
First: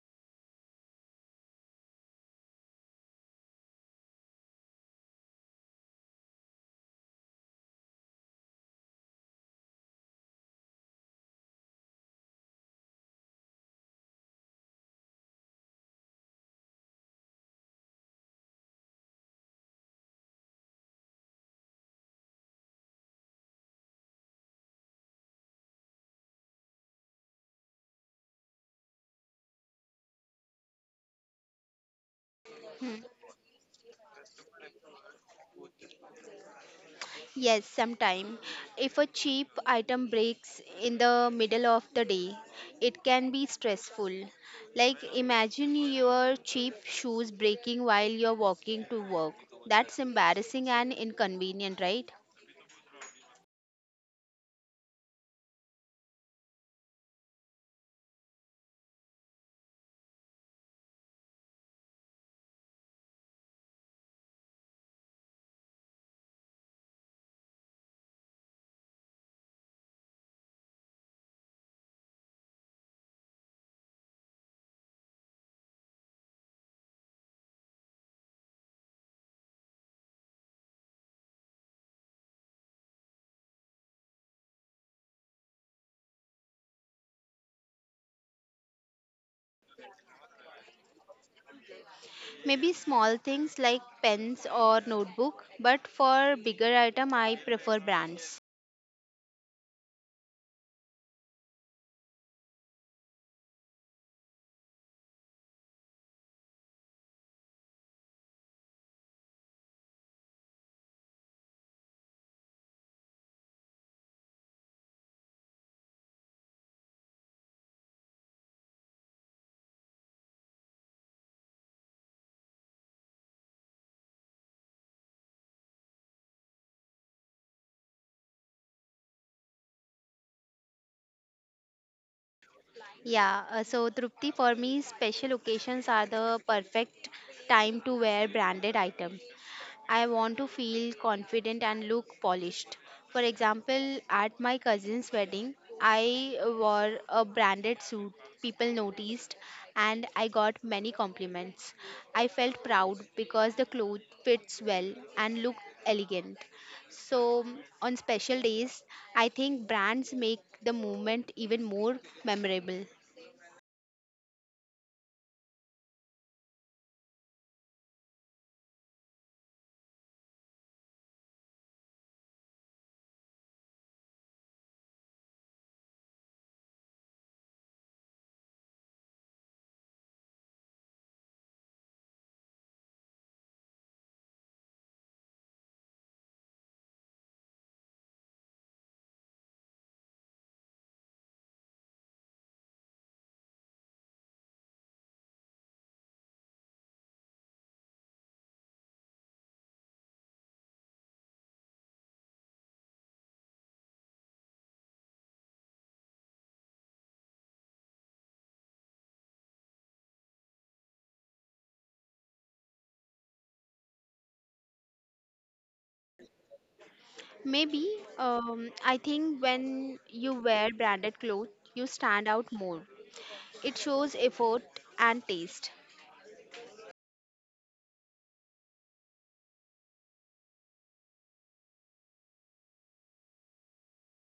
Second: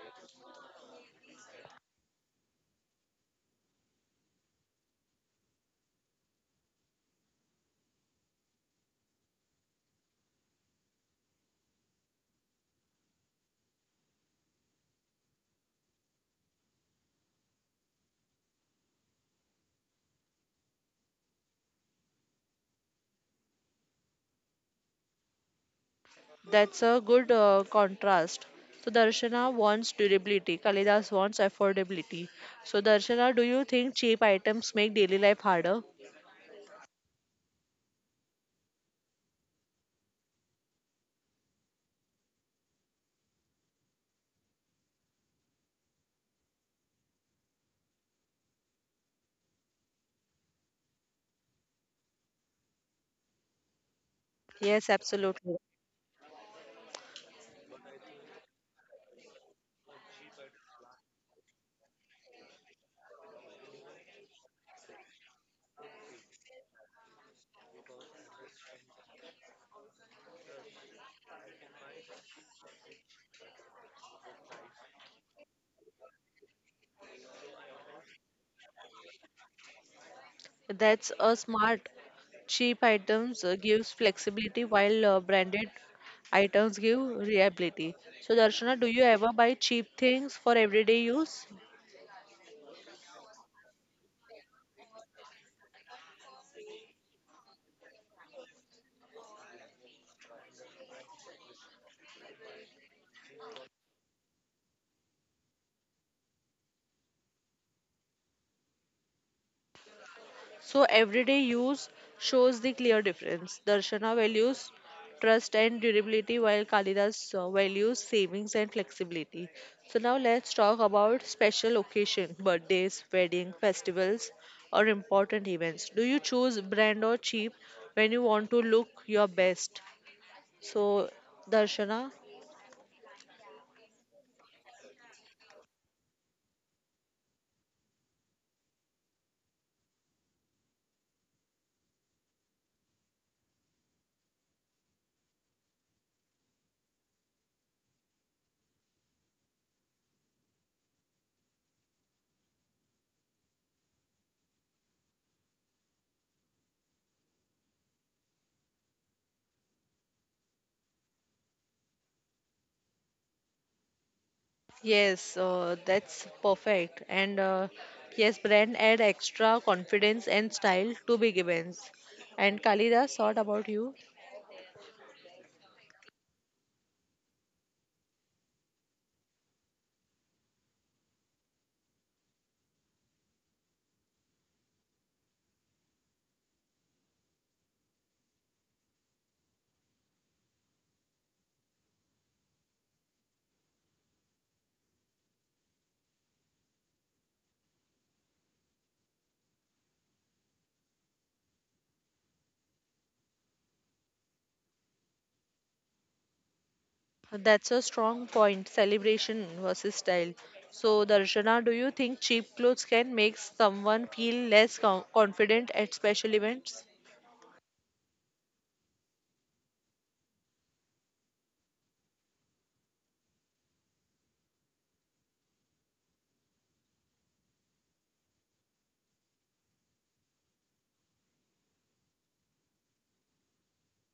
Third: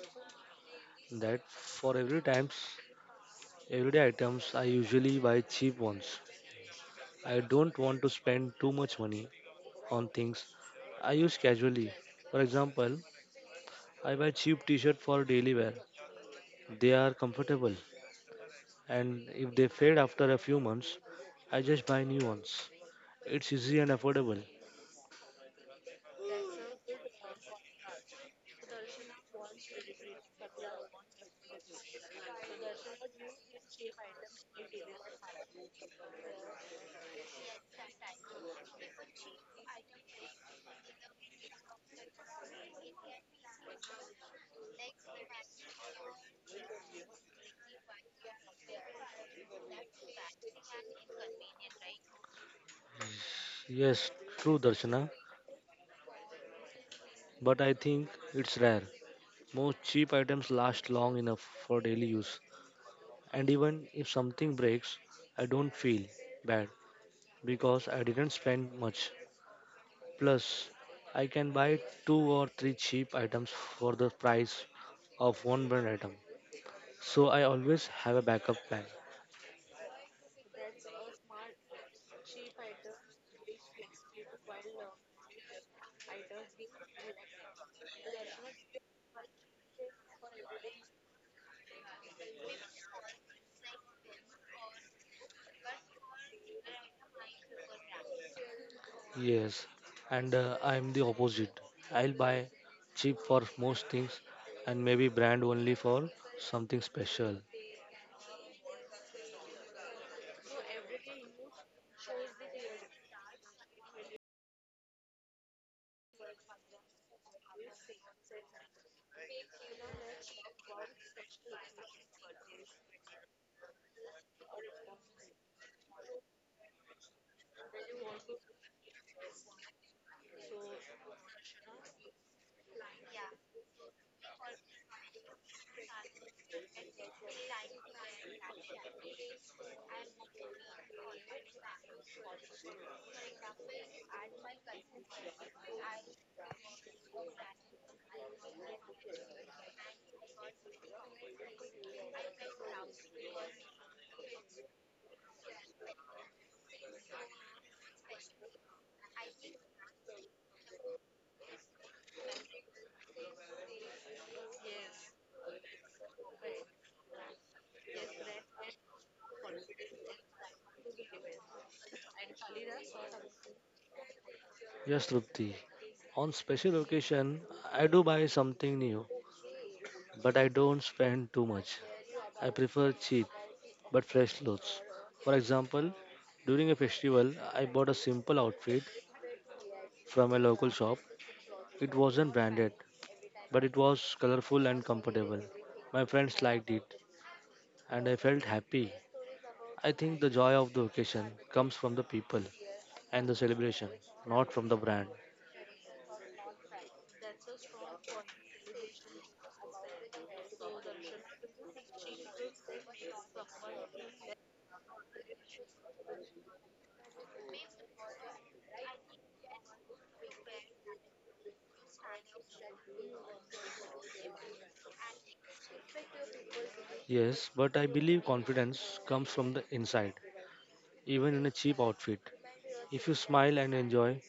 S3: that for every times everyday items I usually buy cheap ones. I don't want to spend too much money on things I use casually. For example, I buy cheap t-shirt for daily wear. They are comfortable and if they fade after a few months, I just buy new ones. It's easy and affordable.
S1: That's a good contrast. So Darshana wants durability, Kalidas wants affordability. So Darshana, do you think cheap items make daily life harder?
S2: Yes, sometime. If a cheap item breaks in the middle of the day, it can be stressful. Like imagine your cheap shoes breaking while you're walking to work. That's embarrassing and inconvenient, right?
S3: Yes, true
S1: Yes,
S3: Darshana,
S1: absolutely.
S3: but I think it's rare. Most cheap items last long enough for daily use. And even if something breaks, I don't feel bad because I didn't spend much. Plus, I can buy two or three cheap items for the price of one brand item. So I always have a backup plan.
S1: That's a smart. Cheap items gives flexibility while branded items give reliability. So Darshana, do you ever buy cheap things for everyday use?
S2: Maybe small things like pens or notebook, but for bigger item I prefer brands.
S3: Yes, and I'm the opposite. I'll buy cheap for most things and maybe brand only for something special.
S1: So everyday use shows the clear difference. Darshana values trust and durability while Kalidas values savings and flexibility. So now let's talk about special occasion, birthdays, wedding, festivals or important events. Do you choose brand or cheap when you want to look your best? So Darshana
S2: Yeah, so Trupti, for me, special occasions are the perfect time to wear branded items. I want to feel confident and look polished. For example, at my cousin's wedding, I wore a branded suit. People noticed and I got many compliments. I felt proud because the clothes fits well and looked elegant. So, on special days, I think brands make the moment even more memorable.
S1: Yes, that's perfect. And yes, brand add extra confidence and style to big events. And Kalida, thought about you?
S3: Yes, Trupti. On special occasion, I do buy something new, but I don't spend too much. I prefer cheap but fresh clothes. For example, during a festival, I bought a simple outfit from a local shop. It wasn't branded, but it was colorful and comfortable. My friends liked it, and I felt happy. I think the joy of the occasion comes from the people and the celebration, not from the brand.
S1: That's a strong point. Celebration versus style. So, Darshana, do you think cheap clothes can make someone feel less confident at special events?
S2: Maybe I think when you wear branded clothes, you stand out more. It shows effort and taste.
S3: Yes, but I believe confidence comes from the inside, even in a cheap outfit. If you smile and enjoy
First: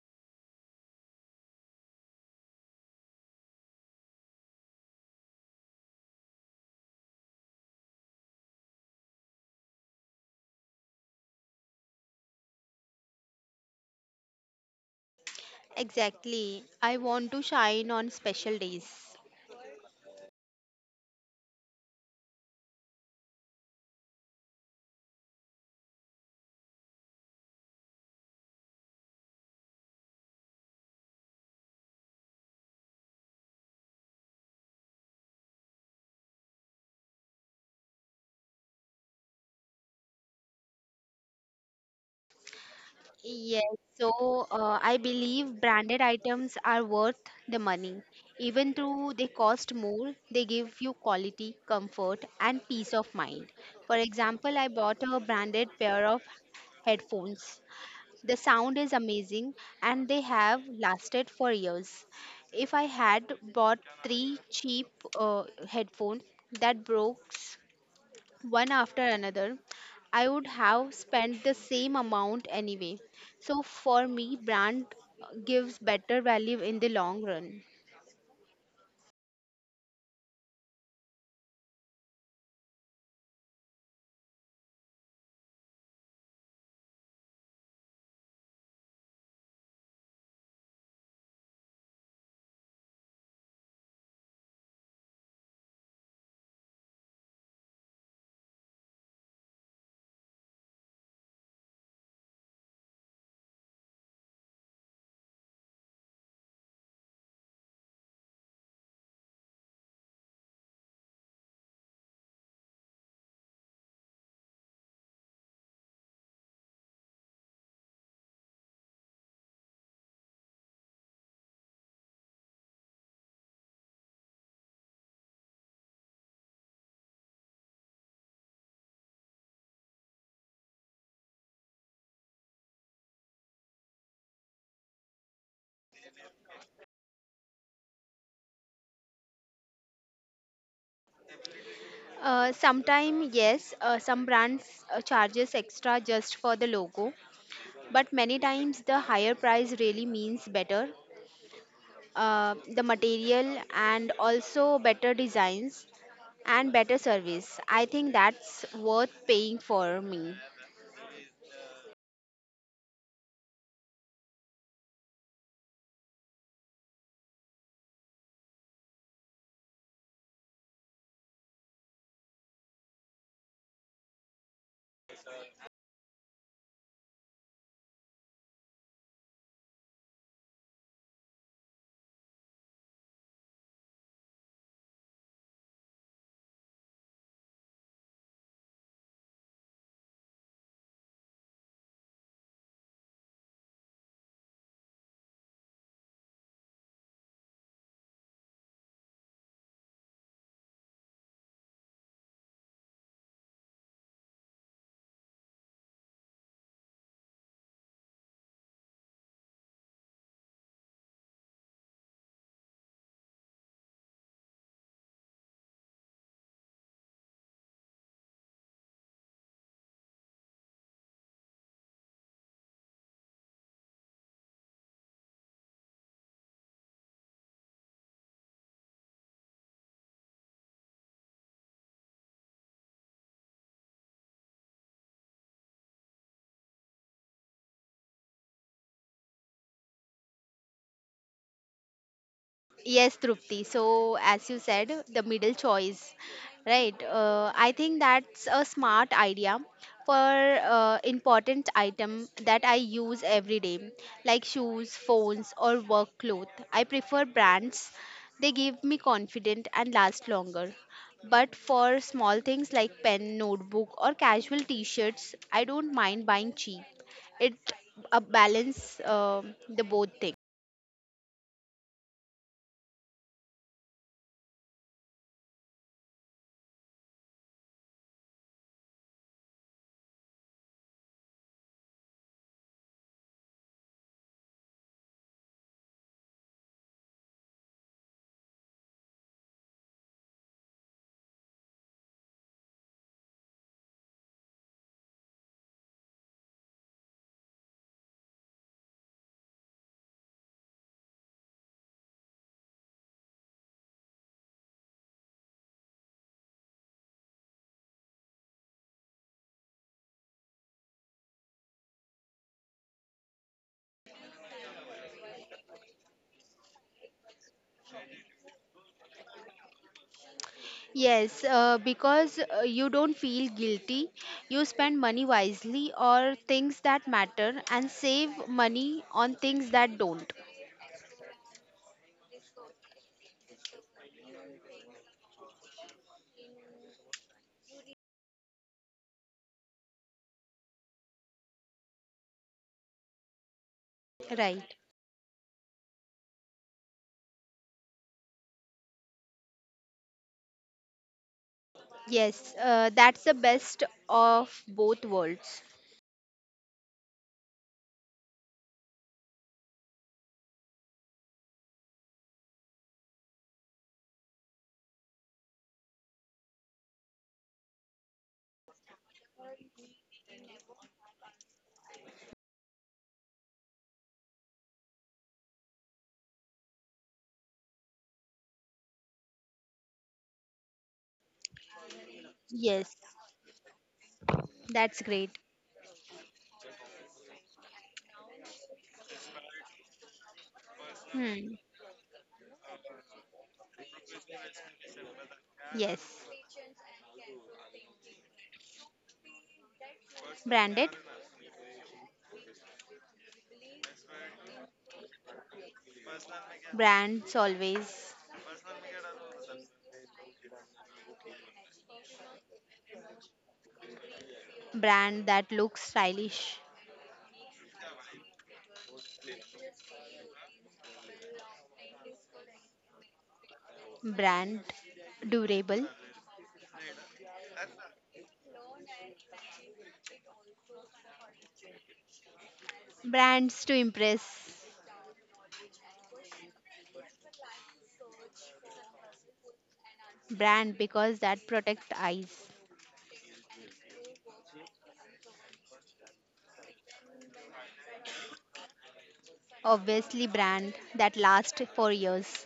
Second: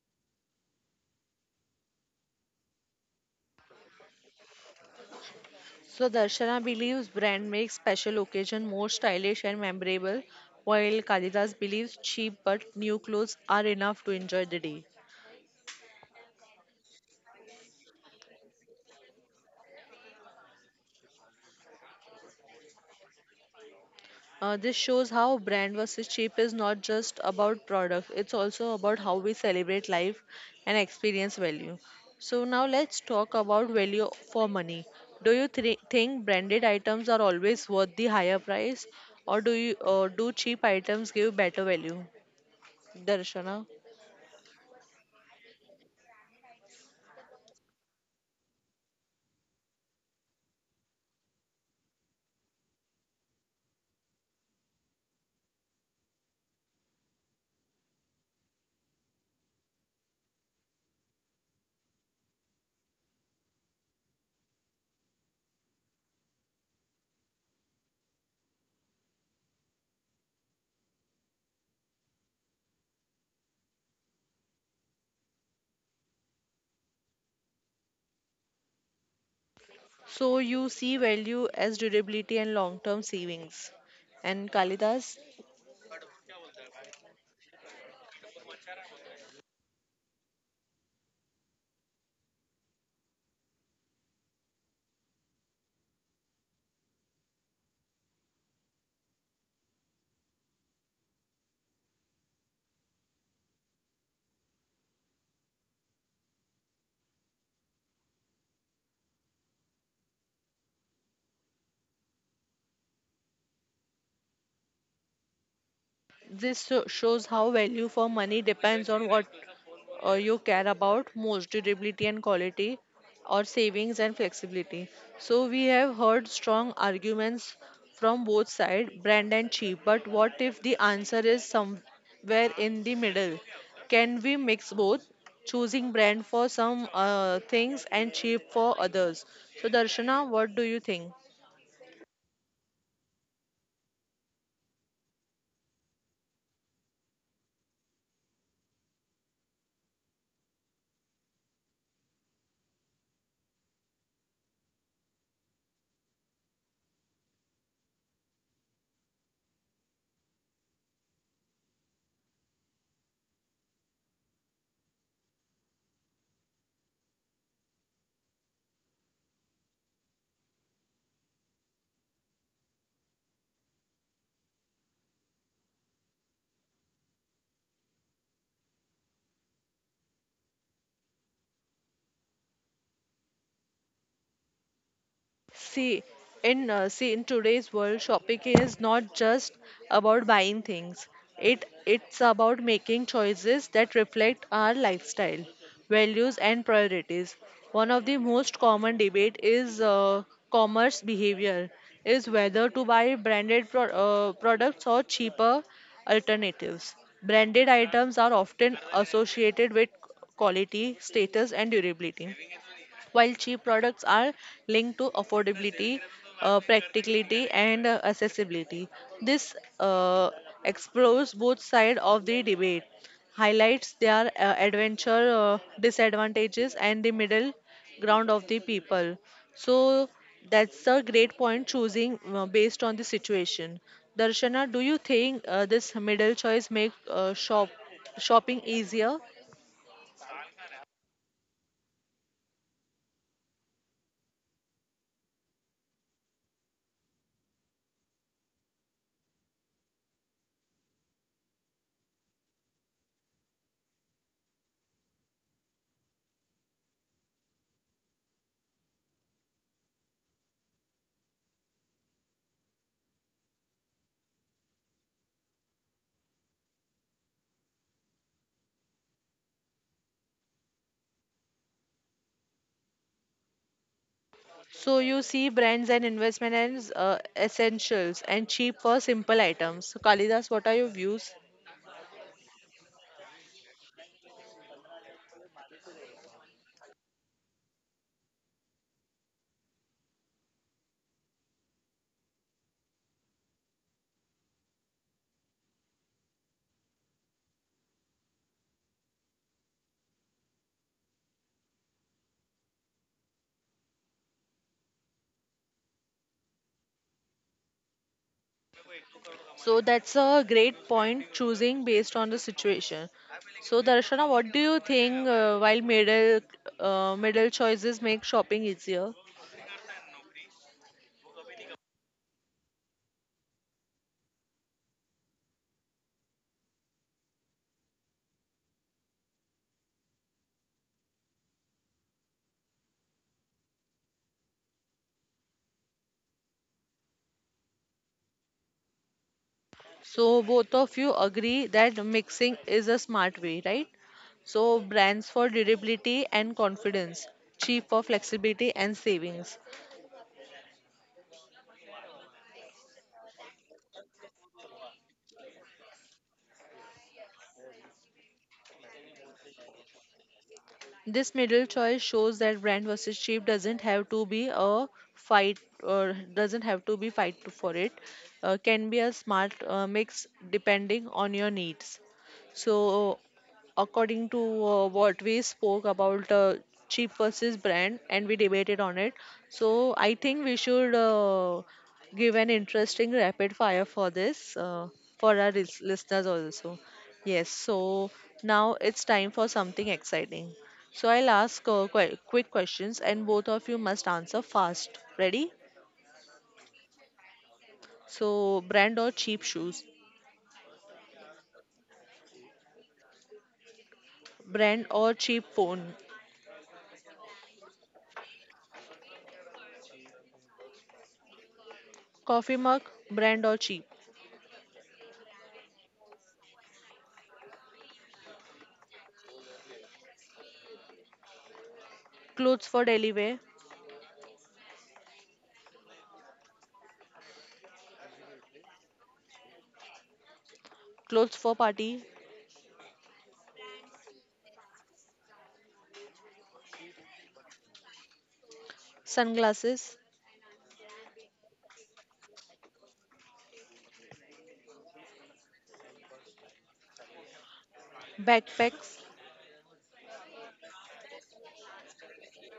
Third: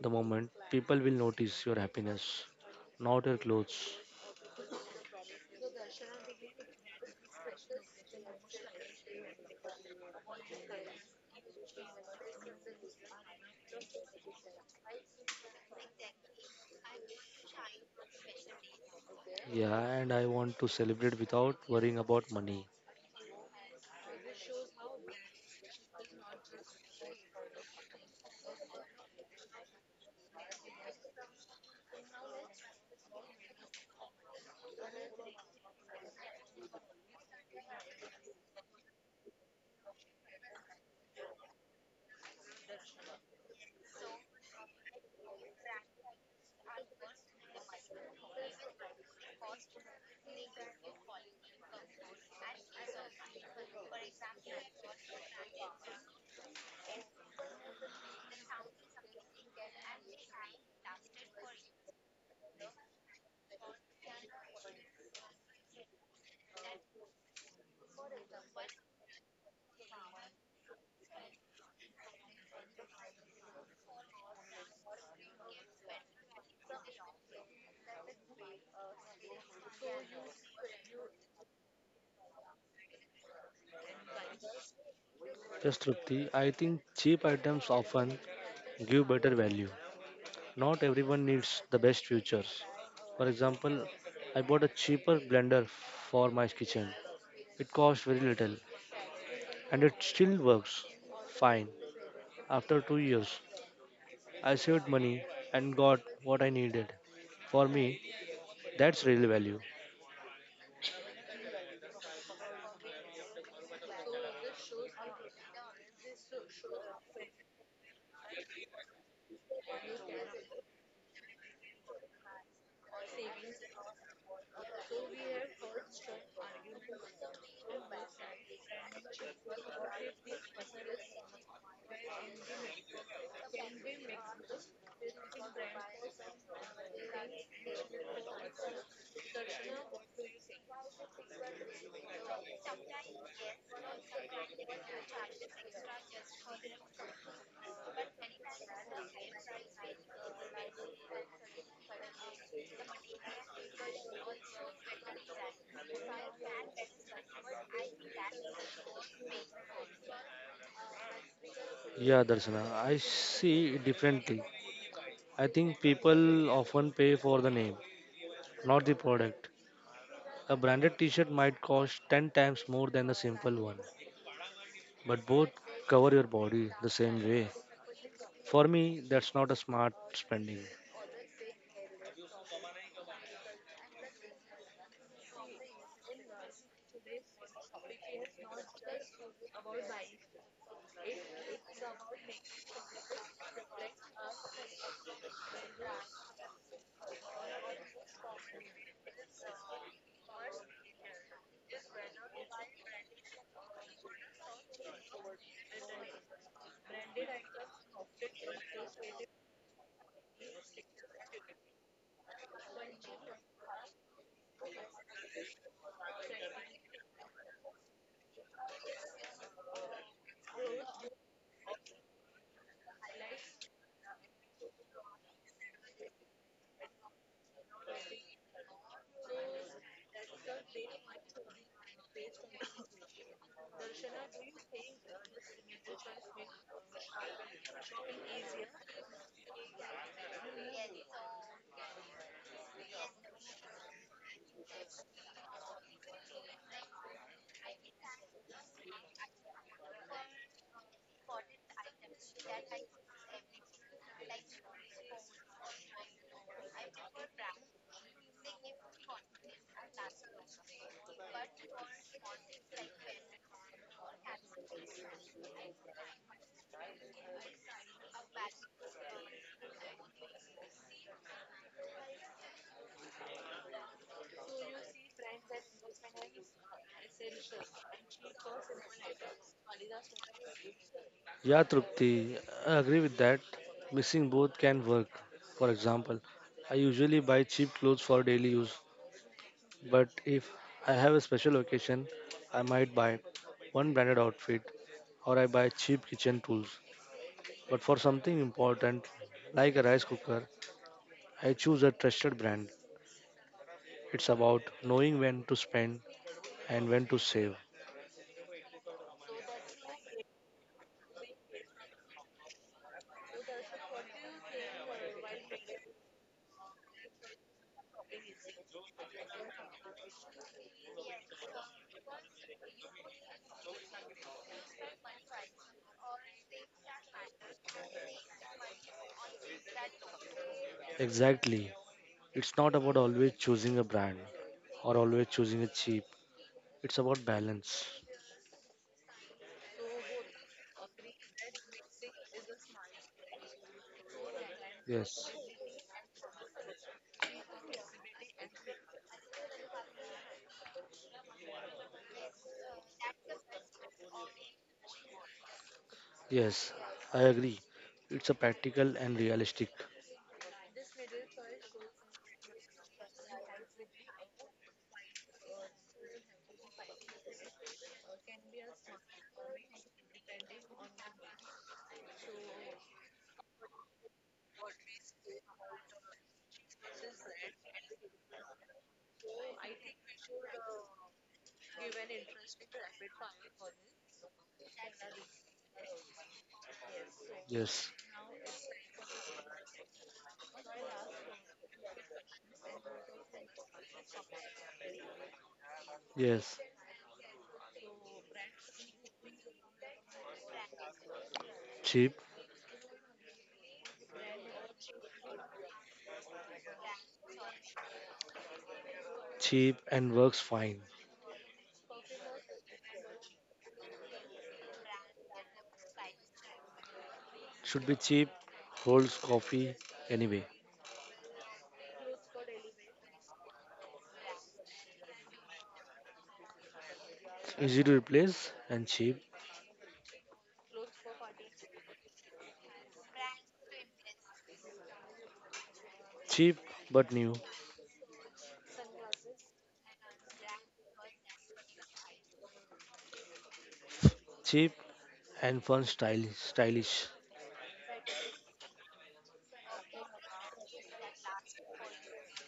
S3: the moment, people will notice your happiness, not your clothes.
S1: So, Darshana believes brand makes special occasion more stylish and memorable, while Kalidas believes cheap but new clothes are enough to enjoy the day.
S2: Exactly. I want to shine on special days.
S3: Yeah, and I want to celebrate without worrying about money.
S1: This shows how brand versus cheap is not just about product, it's also about how we celebrate life and experience value. So, now let's talk about value for money. Do you think branded items are always worth the higher price, or do you do cheap items give better value? Darshana.
S2: Yes, so I believe branded items are worth the money. Even though they cost more, they give you quality, comfort, and peace of mind. For example, I bought a branded pair of headphones. The sound is amazing and they have lasted for years. If I had bought three cheap headphones that broke one after another, I would have spent the same amount anyway. So for me, brand gives better value in the long run.
S1: So, you see value as durability and long term savings. And Kalidas?
S3: Yes, Trupti, I think cheap items often give better value. Not everyone needs the best features. For example, I bought a cheaper blender for my kitchen. It cost very little and it still works fine. After 2 years, I saved money and got what I needed. For me, that's real value.
S1: This shows how value for money depends on what you care about most durability and quality, or savings and flexibility. So, we have heard strong arguments from both sides, brand and cheap. But what if the answer is somewhere in the middle? Can we mix both? Choosing brand for some things and cheap for others. So, Darshana, what do you think?
S2: Sometime yes, some brands charges extra just for the logo, but many times the higher price really means better the material and also better designs and better service. I think that's worth paying for me.
S3: Yeah, Darshana, I see it differently. I think people often pay for the name, not the product. A branded t-shirt might cost 10 times more than a simple one, but both cover your body the same way. For me, that's not a smart spending.
S1: See, in see in today's world, shopping is not just about buying things. It's about making choices that reflect our lifestyle, values, and priorities. One of the most common debate is commerce behavior is whether to buy branded products or cheaper alternatives. Branded items are often associated with quality, status, and durability while cheap products are linked to affordability, practicality, and accessibility. This uh, explores both sides of the debate, highlights their adventure disadvantages and the middle ground of the people. So that's a great point choosing based on the situation. Darshana, do you think this middle choice make shopping easier?
S2: Yes, Trupti. So, as you said, the middle choice, right? I think that's a smart idea for important item that I use every day, like shoes, phones, or work clothes. I prefer brands; they give me confidence and last longer. But for small things like pen, notebook, or casual T-shirts, I don't mind buying cheap. It balance the both things.
S1: So you see brands and investment as essentials and cheap for simple items. So Kalidas, what are your views?
S3: Yeah, Trupti, I agree with that. Mixing both can work. For example, I usually buy cheap clothes for daily use, but if I have a special occasion, I might buy one branded outfit, or I buy cheap kitchen tools. But for something important, like a rice cooker, I choose a trusted brand. It's about knowing when to spend and when to save.
S1: So that's a great point choosing based on the situation. So Darshana, what do you think while middle choices make shopping easier?
S2: Yes, because you don't feel guilty. You spend money wisely or things that matter and save money on things that don't.
S3: Exactly. It's not about always choosing a brand or always choosing a cheap. It's about balance.
S1: So both of you agree that mixing is a smart way, right? So
S2: Right.
S1: brands
S3: Yes.
S1: for durability and confidence, cheap for flexibility and savings.
S2: Yes, that's the best of both worlds.
S3: Yes. I agree. It's a practical and realistic.
S1: This middle choice shows that brand versus cheap doesn't have to be a fight or doesn't have to be for it. Can be a smart mix depending on your needs. So, according to what we spoke about cheap versus brand, and we debated on it. So, I think we should give an
S2: Yes,
S1: interesting rapid fire for this
S2: that's
S1: for
S2: great.
S1: our listeners also. Yes.
S3: Yes.
S1: So now it's time for something exciting. So I'll ask
S2: Hmm.
S1: quite quick questions and both of you must answer fast. Ready?
S2: Yes.
S3: Yes.
S1: So brand or cheap shoes?
S2: Branded?
S3: Cheap.
S1: Brand or cheap phone?
S2: Brands always.
S3: Cheap and works fine.
S1: Coffee mug? Brand or cheap?
S2: Brand that looks stylish.
S3: Should be cheap. Holds coffee anyway.
S1: Clothes for daily wear?
S2: Brand durable.
S3: Easy to replace and cheap.
S1: Clothes for party?
S2: Brands to impress.
S3: Cheap but new.
S1: Sunglasses?
S2: Brand because that protect eyes.
S3: Cheap and fun style stylish.
S1: Backpacks?
S2: Obviously, brand that lasts for years.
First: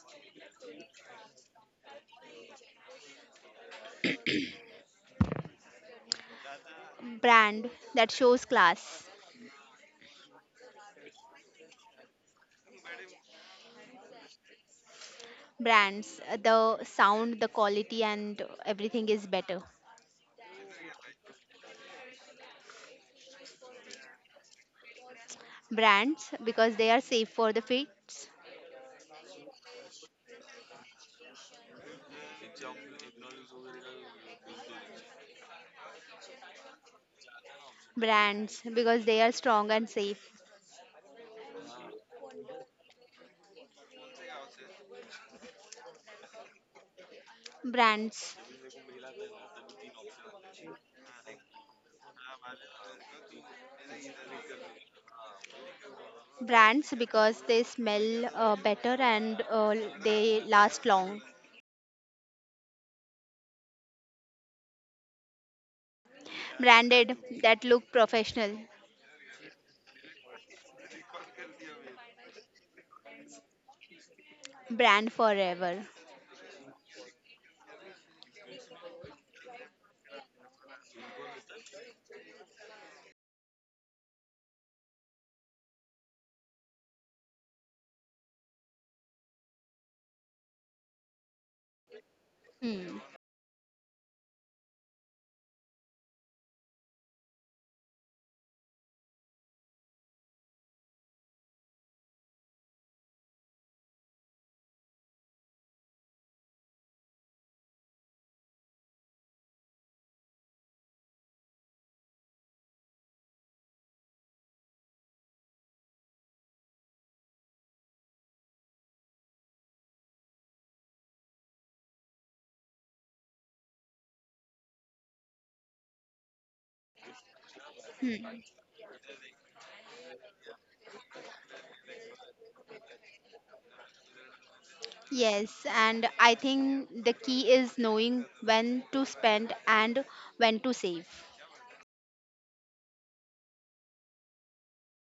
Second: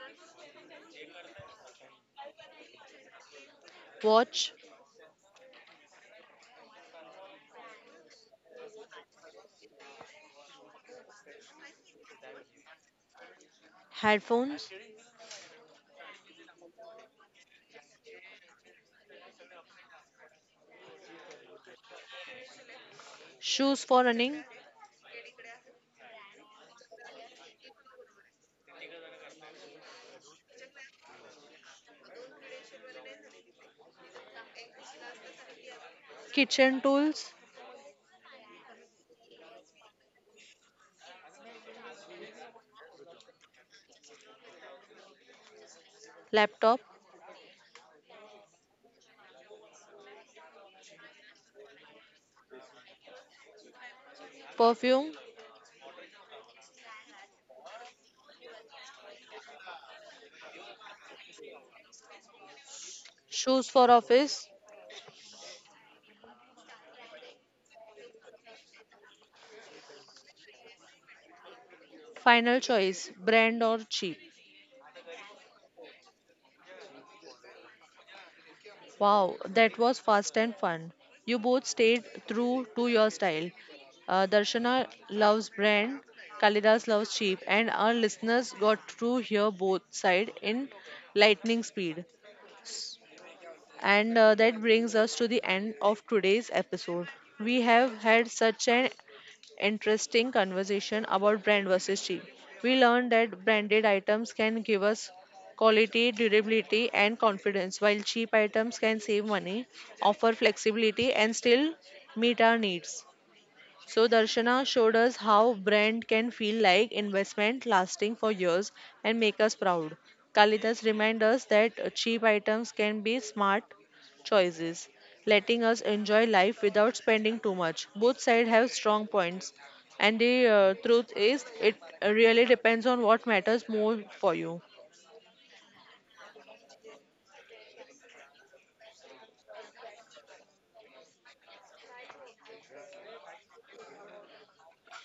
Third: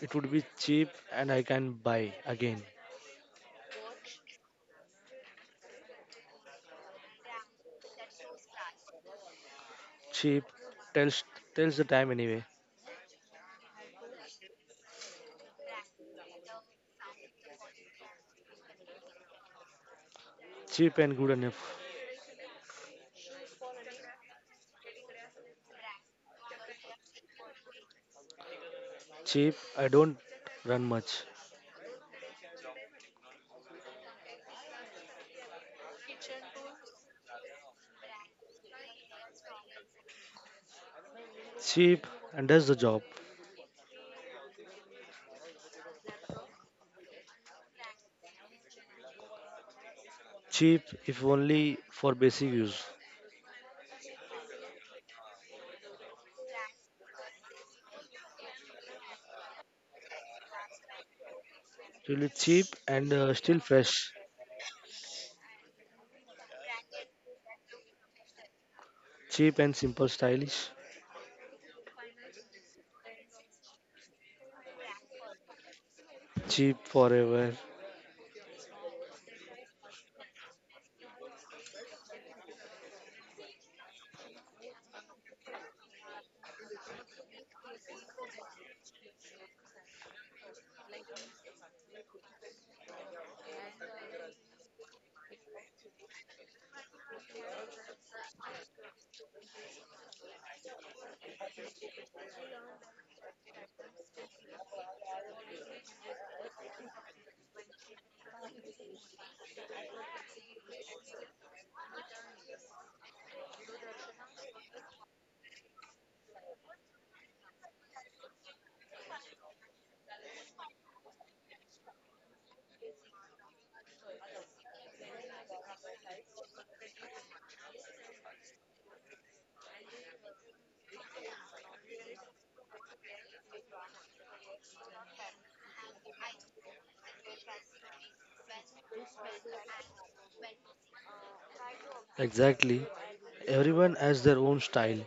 S3: It would be cheap and I can buy again.
S1: Watch?
S2: Brand that shows class.
S3: Cheap, tells tells the time anyway.
S1: Headphones?
S2: Brands, the sound, the quality, and everything is better.
S3: Cheap and good enough.
S1: Shoes for running?
S2: Brands, because they are safe for the feet.
S3: Cheap, I don't run much.
S1: Kitchen tools?
S2: Brands, because they are strong and safe.
S3: Cheap and does the job.
S1: Laptop?
S2: Brands,
S3: Cheap if only for basic use.
S1: Perfume?
S2: brands, because they smell better and they last long.
S3: Really cheap and
S1: Shoes
S3: still
S1: for
S3: fresh.
S1: office?
S2: Branded, that look professional.
S3: Cheap and simple stylish.
S1: Final choice, brand or cheap?
S2: Brand forever.
S3: Cheap forever.
S1: Wow, that was fast and fun. You both stayed true to your style. Darshana loves brand, Kalidas loves cheap, and our listeners got to hear both sides in lightning speed.
S2: Hmm.
S1: And that brings us to the end of today's episode. We have had such an interesting conversation about brand versus cheap. We learned that branded items can give us quality, durability, and confidence, while cheap items can save money, offer flexibility, and still meet our needs. So Darshana showed us how brand can feel like investment lasting for years and make us proud. Kalidas reminds us that cheap items can be smart choices, letting us enjoy life without spending too much. Both sides have strong points, and the truth is, it really depends on what matters more for you.
S2: Yes, and I think the key is knowing when to spend and when to save.
S3: Exactly. Everyone has their own style,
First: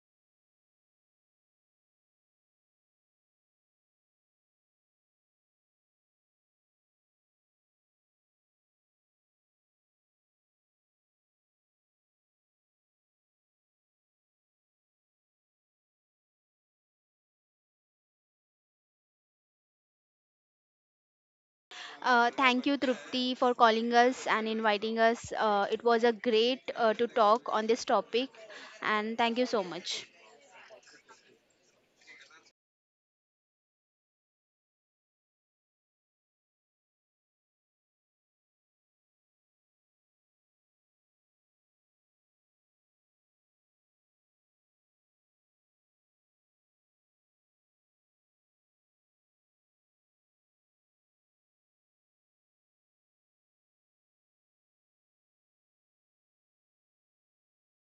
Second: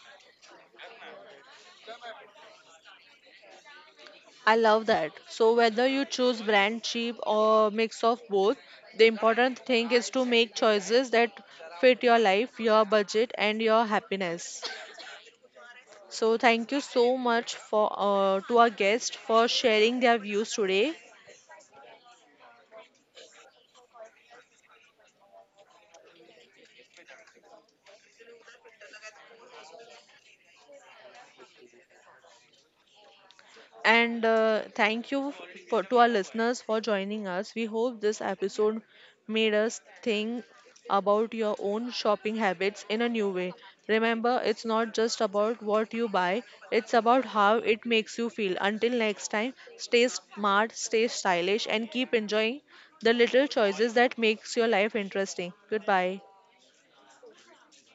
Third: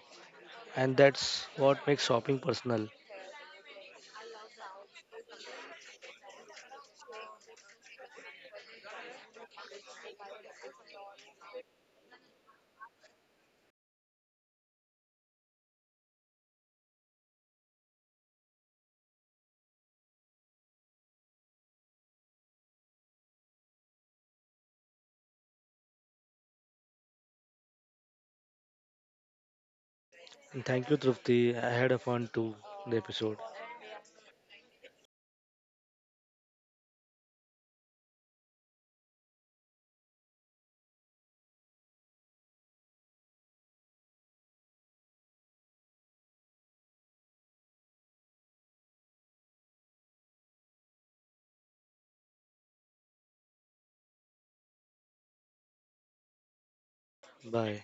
S3: and that's what makes shopping personal.
S1: I love that. So whether you choose brand cheap or mix of both, the important thing is to make choices that fit your life, your budget and your happiness. So thank you so much for to our guests for sharing their views today.
S2: Thank you, Trupti, for calling us and inviting us. It was a great to talk on this topic, and thank you so much.
S3: And thank you, Trupti. I had a fun too in the episode.
S1: And thank you for, to our listeners for joining us. We hope this episode made us think about your own shopping habits in a new way. Remember, it's not just about what you buy, it's about how it makes you feel. Until next time, stay smart, stay stylish, and keep enjoying the little choices that makes your life interesting. Goodbye.
S3: Bye.